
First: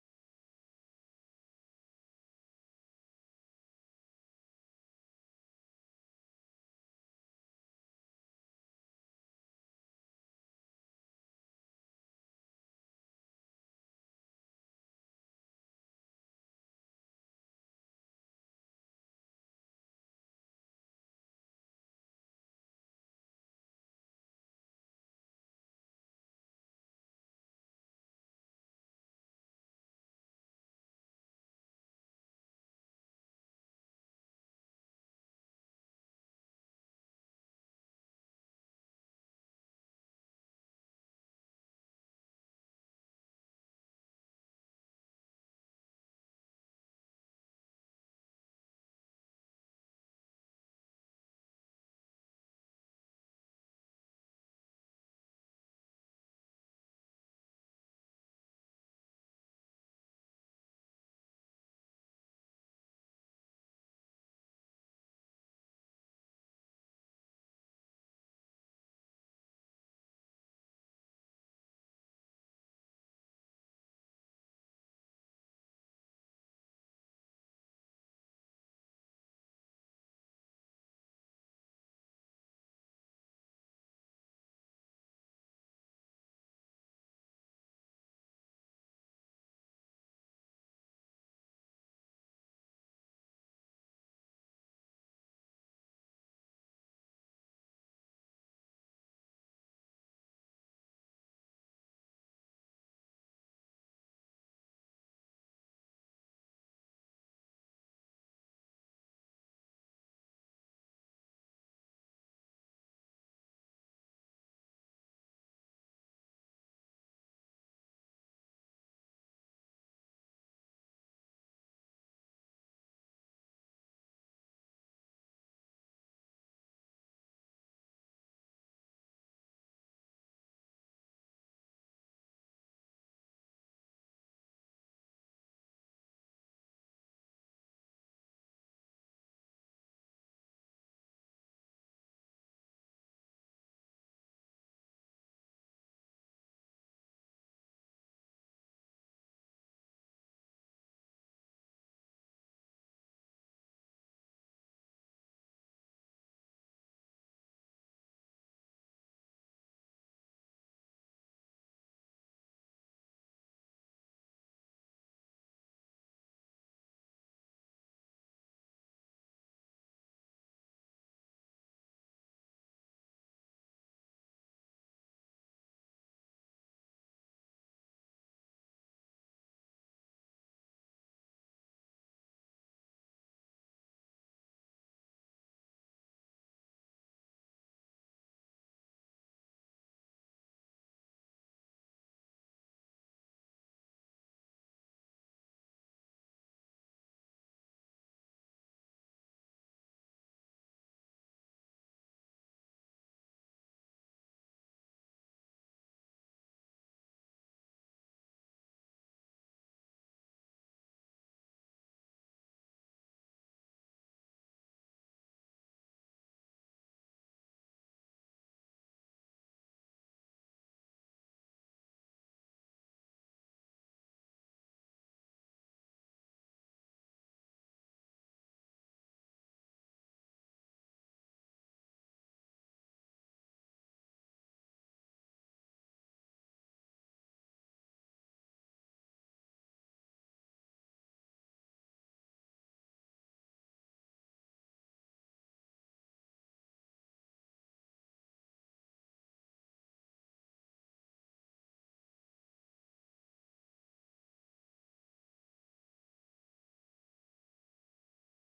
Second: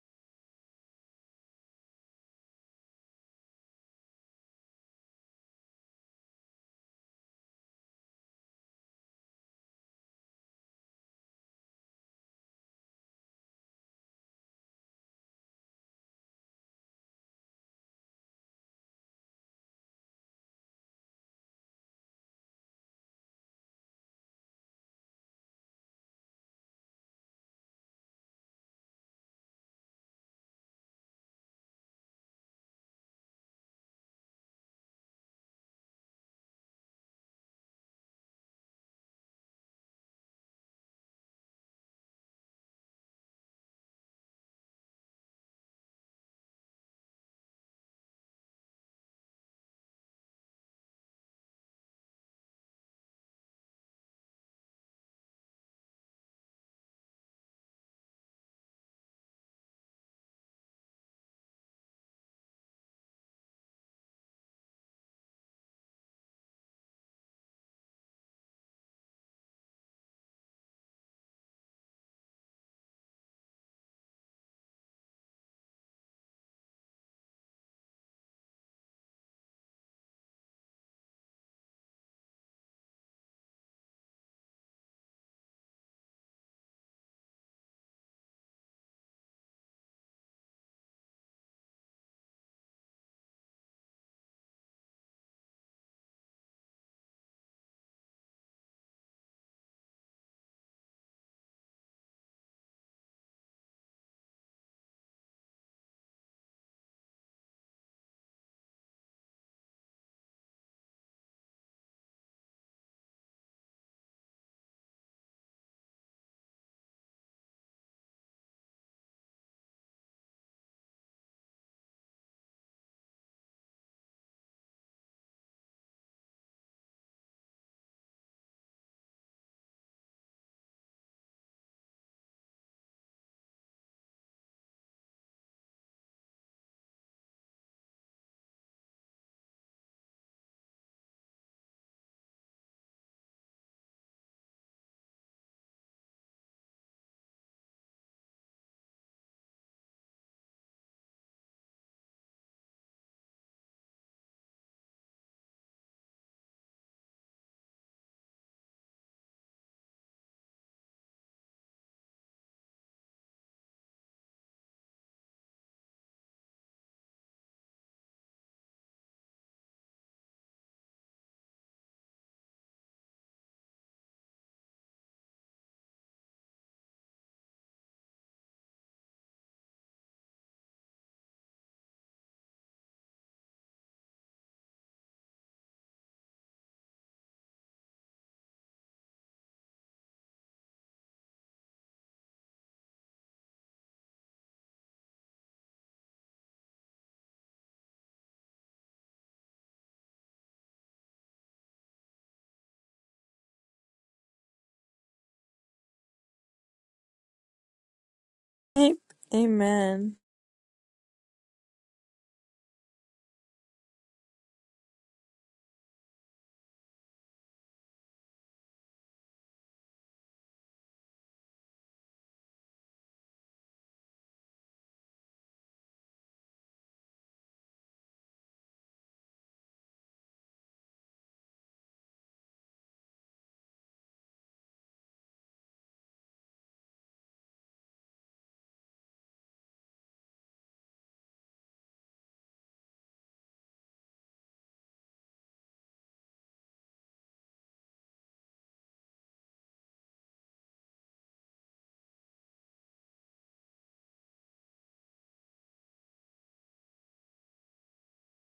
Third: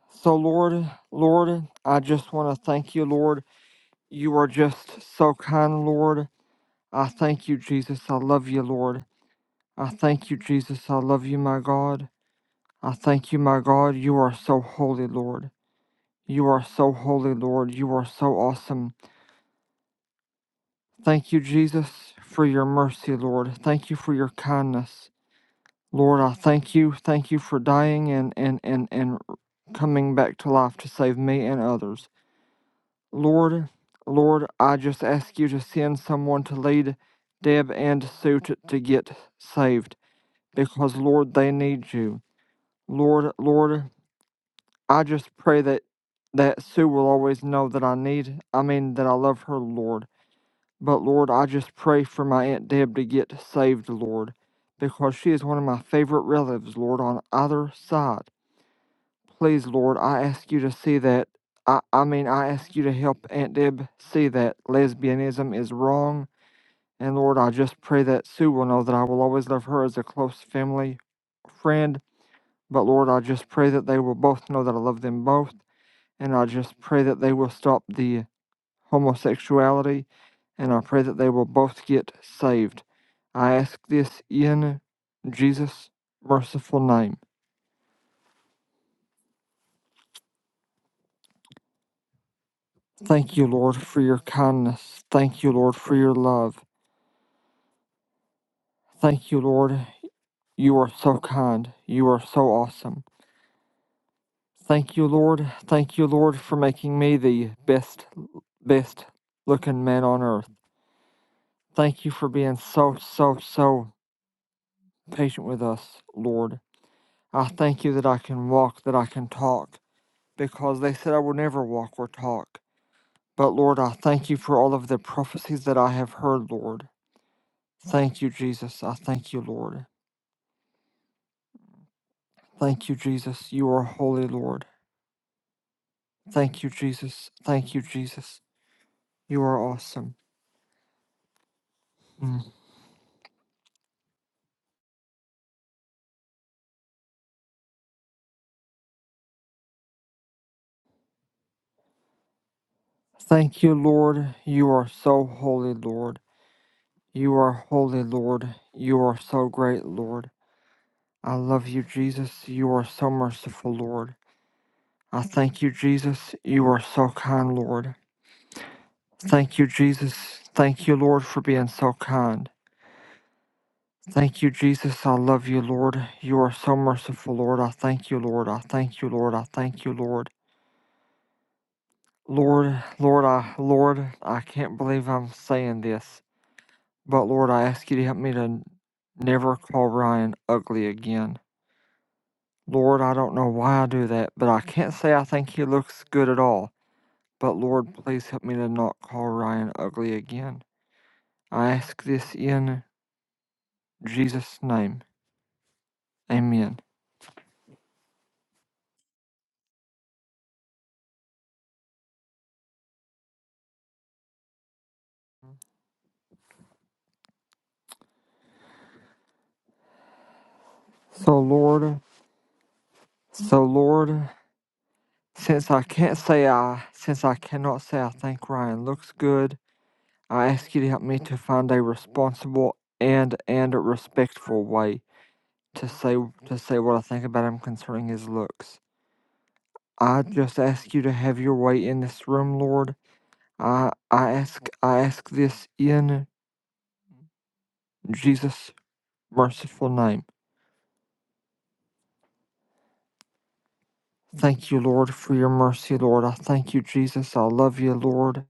A: So, Lord, Lord, I just want to thank you, Lord. You are just so kind, Lord. I thank you, Jesus. I love you, Lord. I thank you, Jesus. I love you, my God. I thank you, my God. You are so holy, Lord. You are so holy, Lord. You are so awesome. Thank you, Jesus, for your mercy, Lord. Thank you for your kindness. Lord, I thank you. Thank you for dying and, and, and, and coming back to life to save me and others. Lord, Lord, I just ask you to send someone to lead Deb and Sue to, to get saved because, Lord, they need you. Lord, Lord, I just pray that, that Sue will always know that I need, I mean, that I love her, Lord. But Lord, I just pray for my Aunt Deb to get saved, Lord, because she is one of my favorite relatives, Lord, on either side. Please, Lord, I ask you to see that. I, I mean, I ask you to help Aunt Deb see that lesbianism is wrong. And Lord, I just pray that Sue will know that I will always love her as a close family friend. But Lord, I just pray that they will both know that I love them both. And I just pray that they will stop the homosexuality, and I pray that they will both get saved. I ask this in Jesus' merciful name. Thank you, Lord, for your kindness. Thank you, Lord, for your love. Thank you, Lord. You are so kind. You are so awesome. Thank you, Lord. Thank you, Lord, for making me the best, best looking man on earth. Thank you for being so, so, so patient with us, Lord. I thank you that I can walk, that I can talk, because they said I will never walk or talk. But Lord, I thank you for all of the prophecies that I have heard, Lord. Thank you, Jesus. I thank you, Lord. Thank you, Jesus. You are holy, Lord. Thank you, Jesus. Thank you, Jesus. You are awesome. Mm. Thank you, Lord. You are so holy, Lord. You are holy, Lord. You are so great, Lord. I love you, Jesus. You are so merciful, Lord. I thank you, Jesus. You are so kind, Lord. Thank you, Jesus. Thank you, Lord, for being so kind. Thank you, Jesus. I love you, Lord. You are so merciful, Lord. I thank you, Lord. I thank you, Lord. I thank you, Lord. Lord, Lord, I, Lord, I can't believe I'm saying this, but Lord, I ask you to help me to n- never call Ryan ugly again. Lord, I don't know why I do that, but I can't say I think he looks good at all. But Lord, please help me to not call Ryan ugly again. I ask this in Jesus' name. Amen.
B: Amen.
A: So Lord, so Lord, since I can't say I, since I cannot say I think Ryan looks good, I ask you to help me to find a responsible and and respectful way to say to say what I think about him concerning his looks. I just ask you to have your way in this room, Lord. I I ask I ask this in Jesus' merciful name. Thank you, Lord, for your mercy, Lord. I thank you, Jesus. I love you, Lord.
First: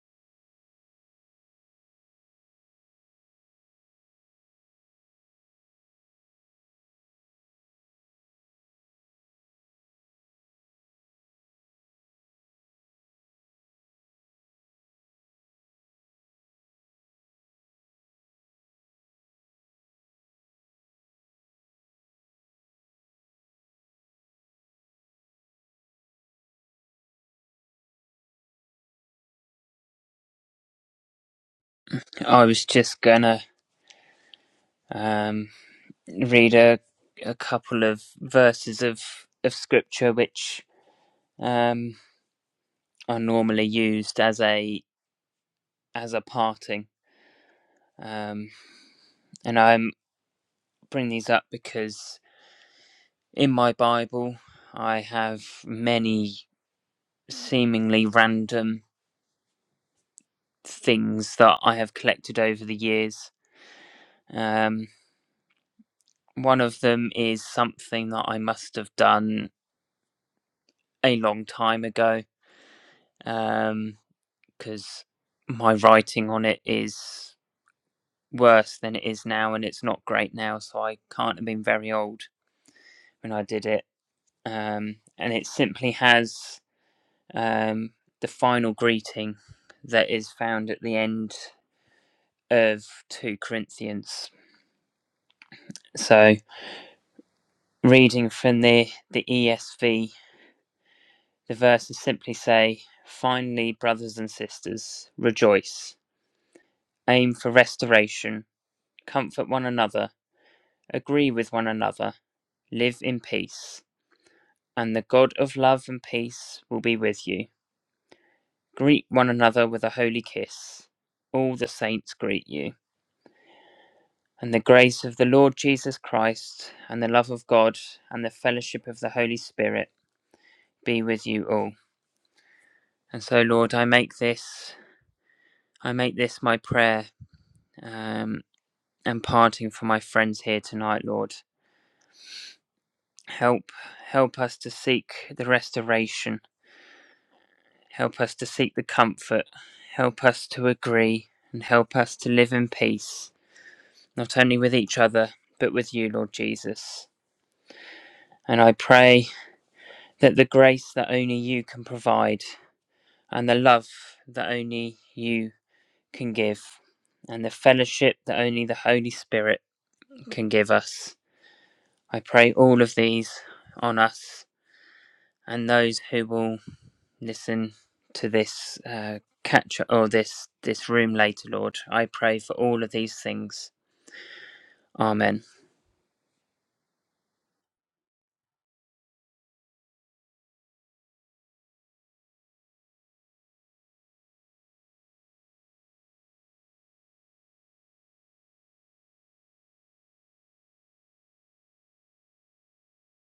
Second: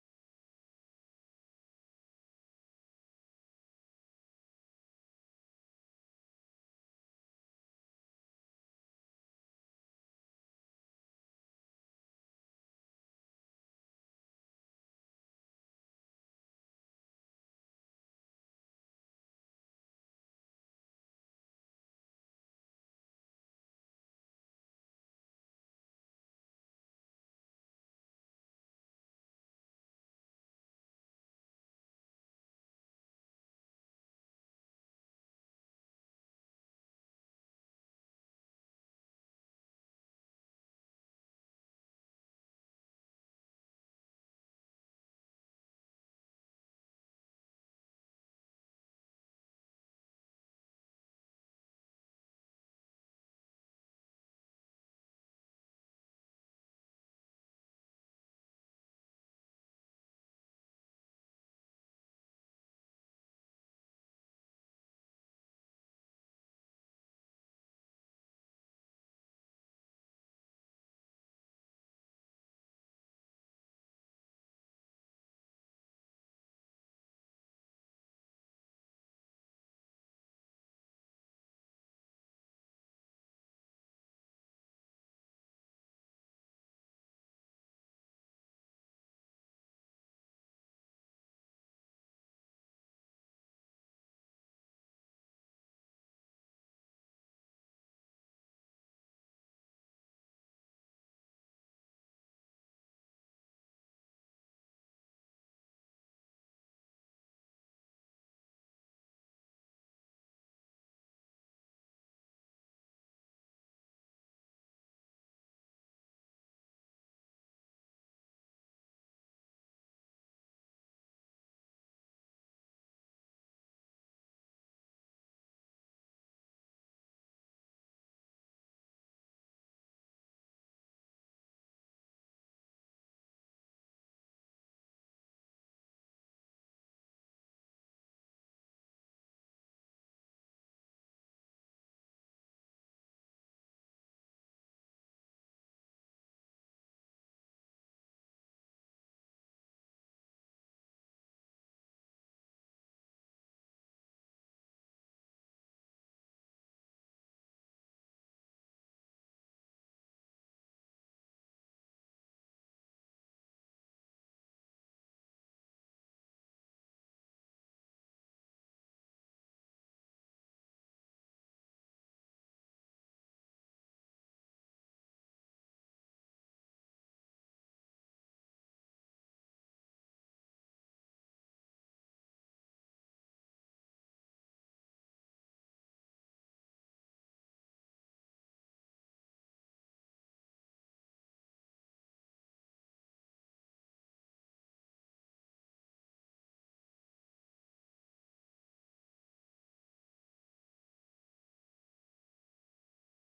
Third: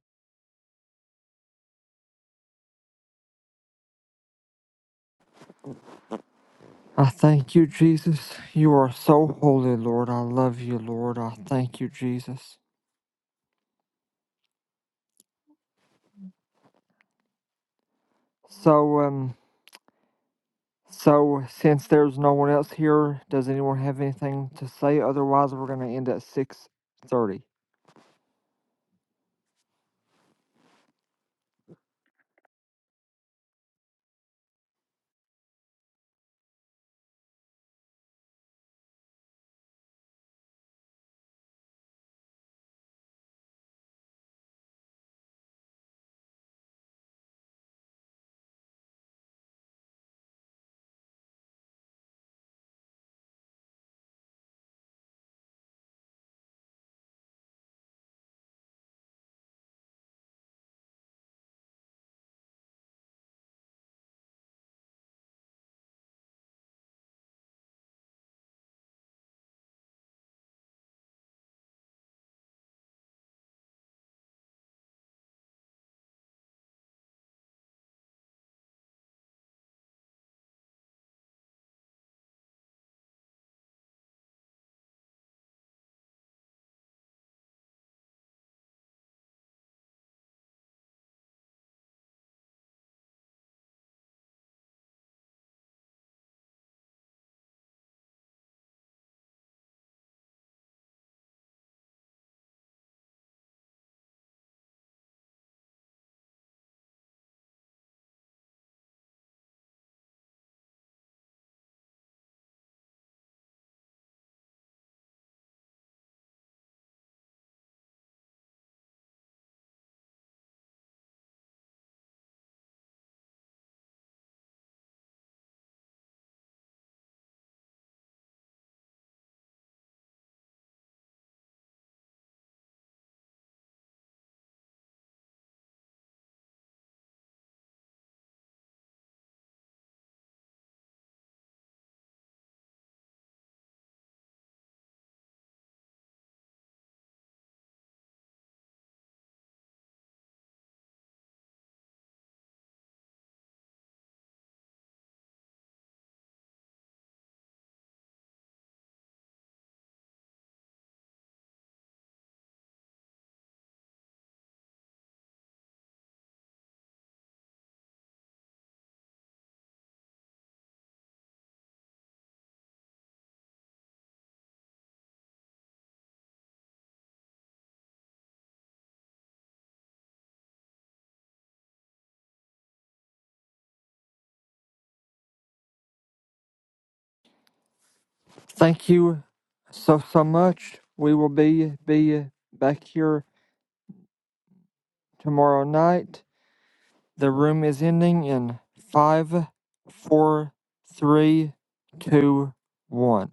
A: I thank you, Jesus. You are so holy, Lord. I love you, Lord. I thank you, Jesus. So, um, so since there's no one else here, does anyone have anything to say? Otherwise, we're going to end at six thirty.
C: I was just gonna um, read a a couple of verses of of scripture which um, are normally used as a as a parting. Um, and I'm bringing these up because in my Bible I have many seemingly random things that I have collected over the years. Um, one of them is something that I must have done a long time ago um, because my writing on it is worse than it is now and it's not great now, so I can't have been very old. when I did it, um, and it simply has um, the final greeting that is found at the end of 2 Corinthians. So, reading from the, the ESV, the verses simply say, Finally, brothers and sisters, rejoice, aim for restoration, comfort one another, agree with one another, live in peace, and the God of love and peace will be with you. Greet one another with a holy kiss. All the saints greet you. And the grace of the Lord Jesus Christ, and the love of God, and the fellowship of the Holy Spirit be with you all. And so, Lord, I make this, I make this my prayer, um, and parting for my friends here tonight, Lord. Help, help us to seek the restoration. Help us to seek the comfort. Help us to agree, and help us to live in peace not only with each other, but with you, Lord Jesus. And I pray that the grace that only you can provide, and the love that only you can give, and the fellowship that only the Holy Spirit can give us. I pray all of these on us and those who will listen to this uh, catch or this this room later, Lord. I pray for all of these things. Amen.
A: Thank you so so much. We will be be back here tomorrow night. The room is ending in five, four, three, two, one.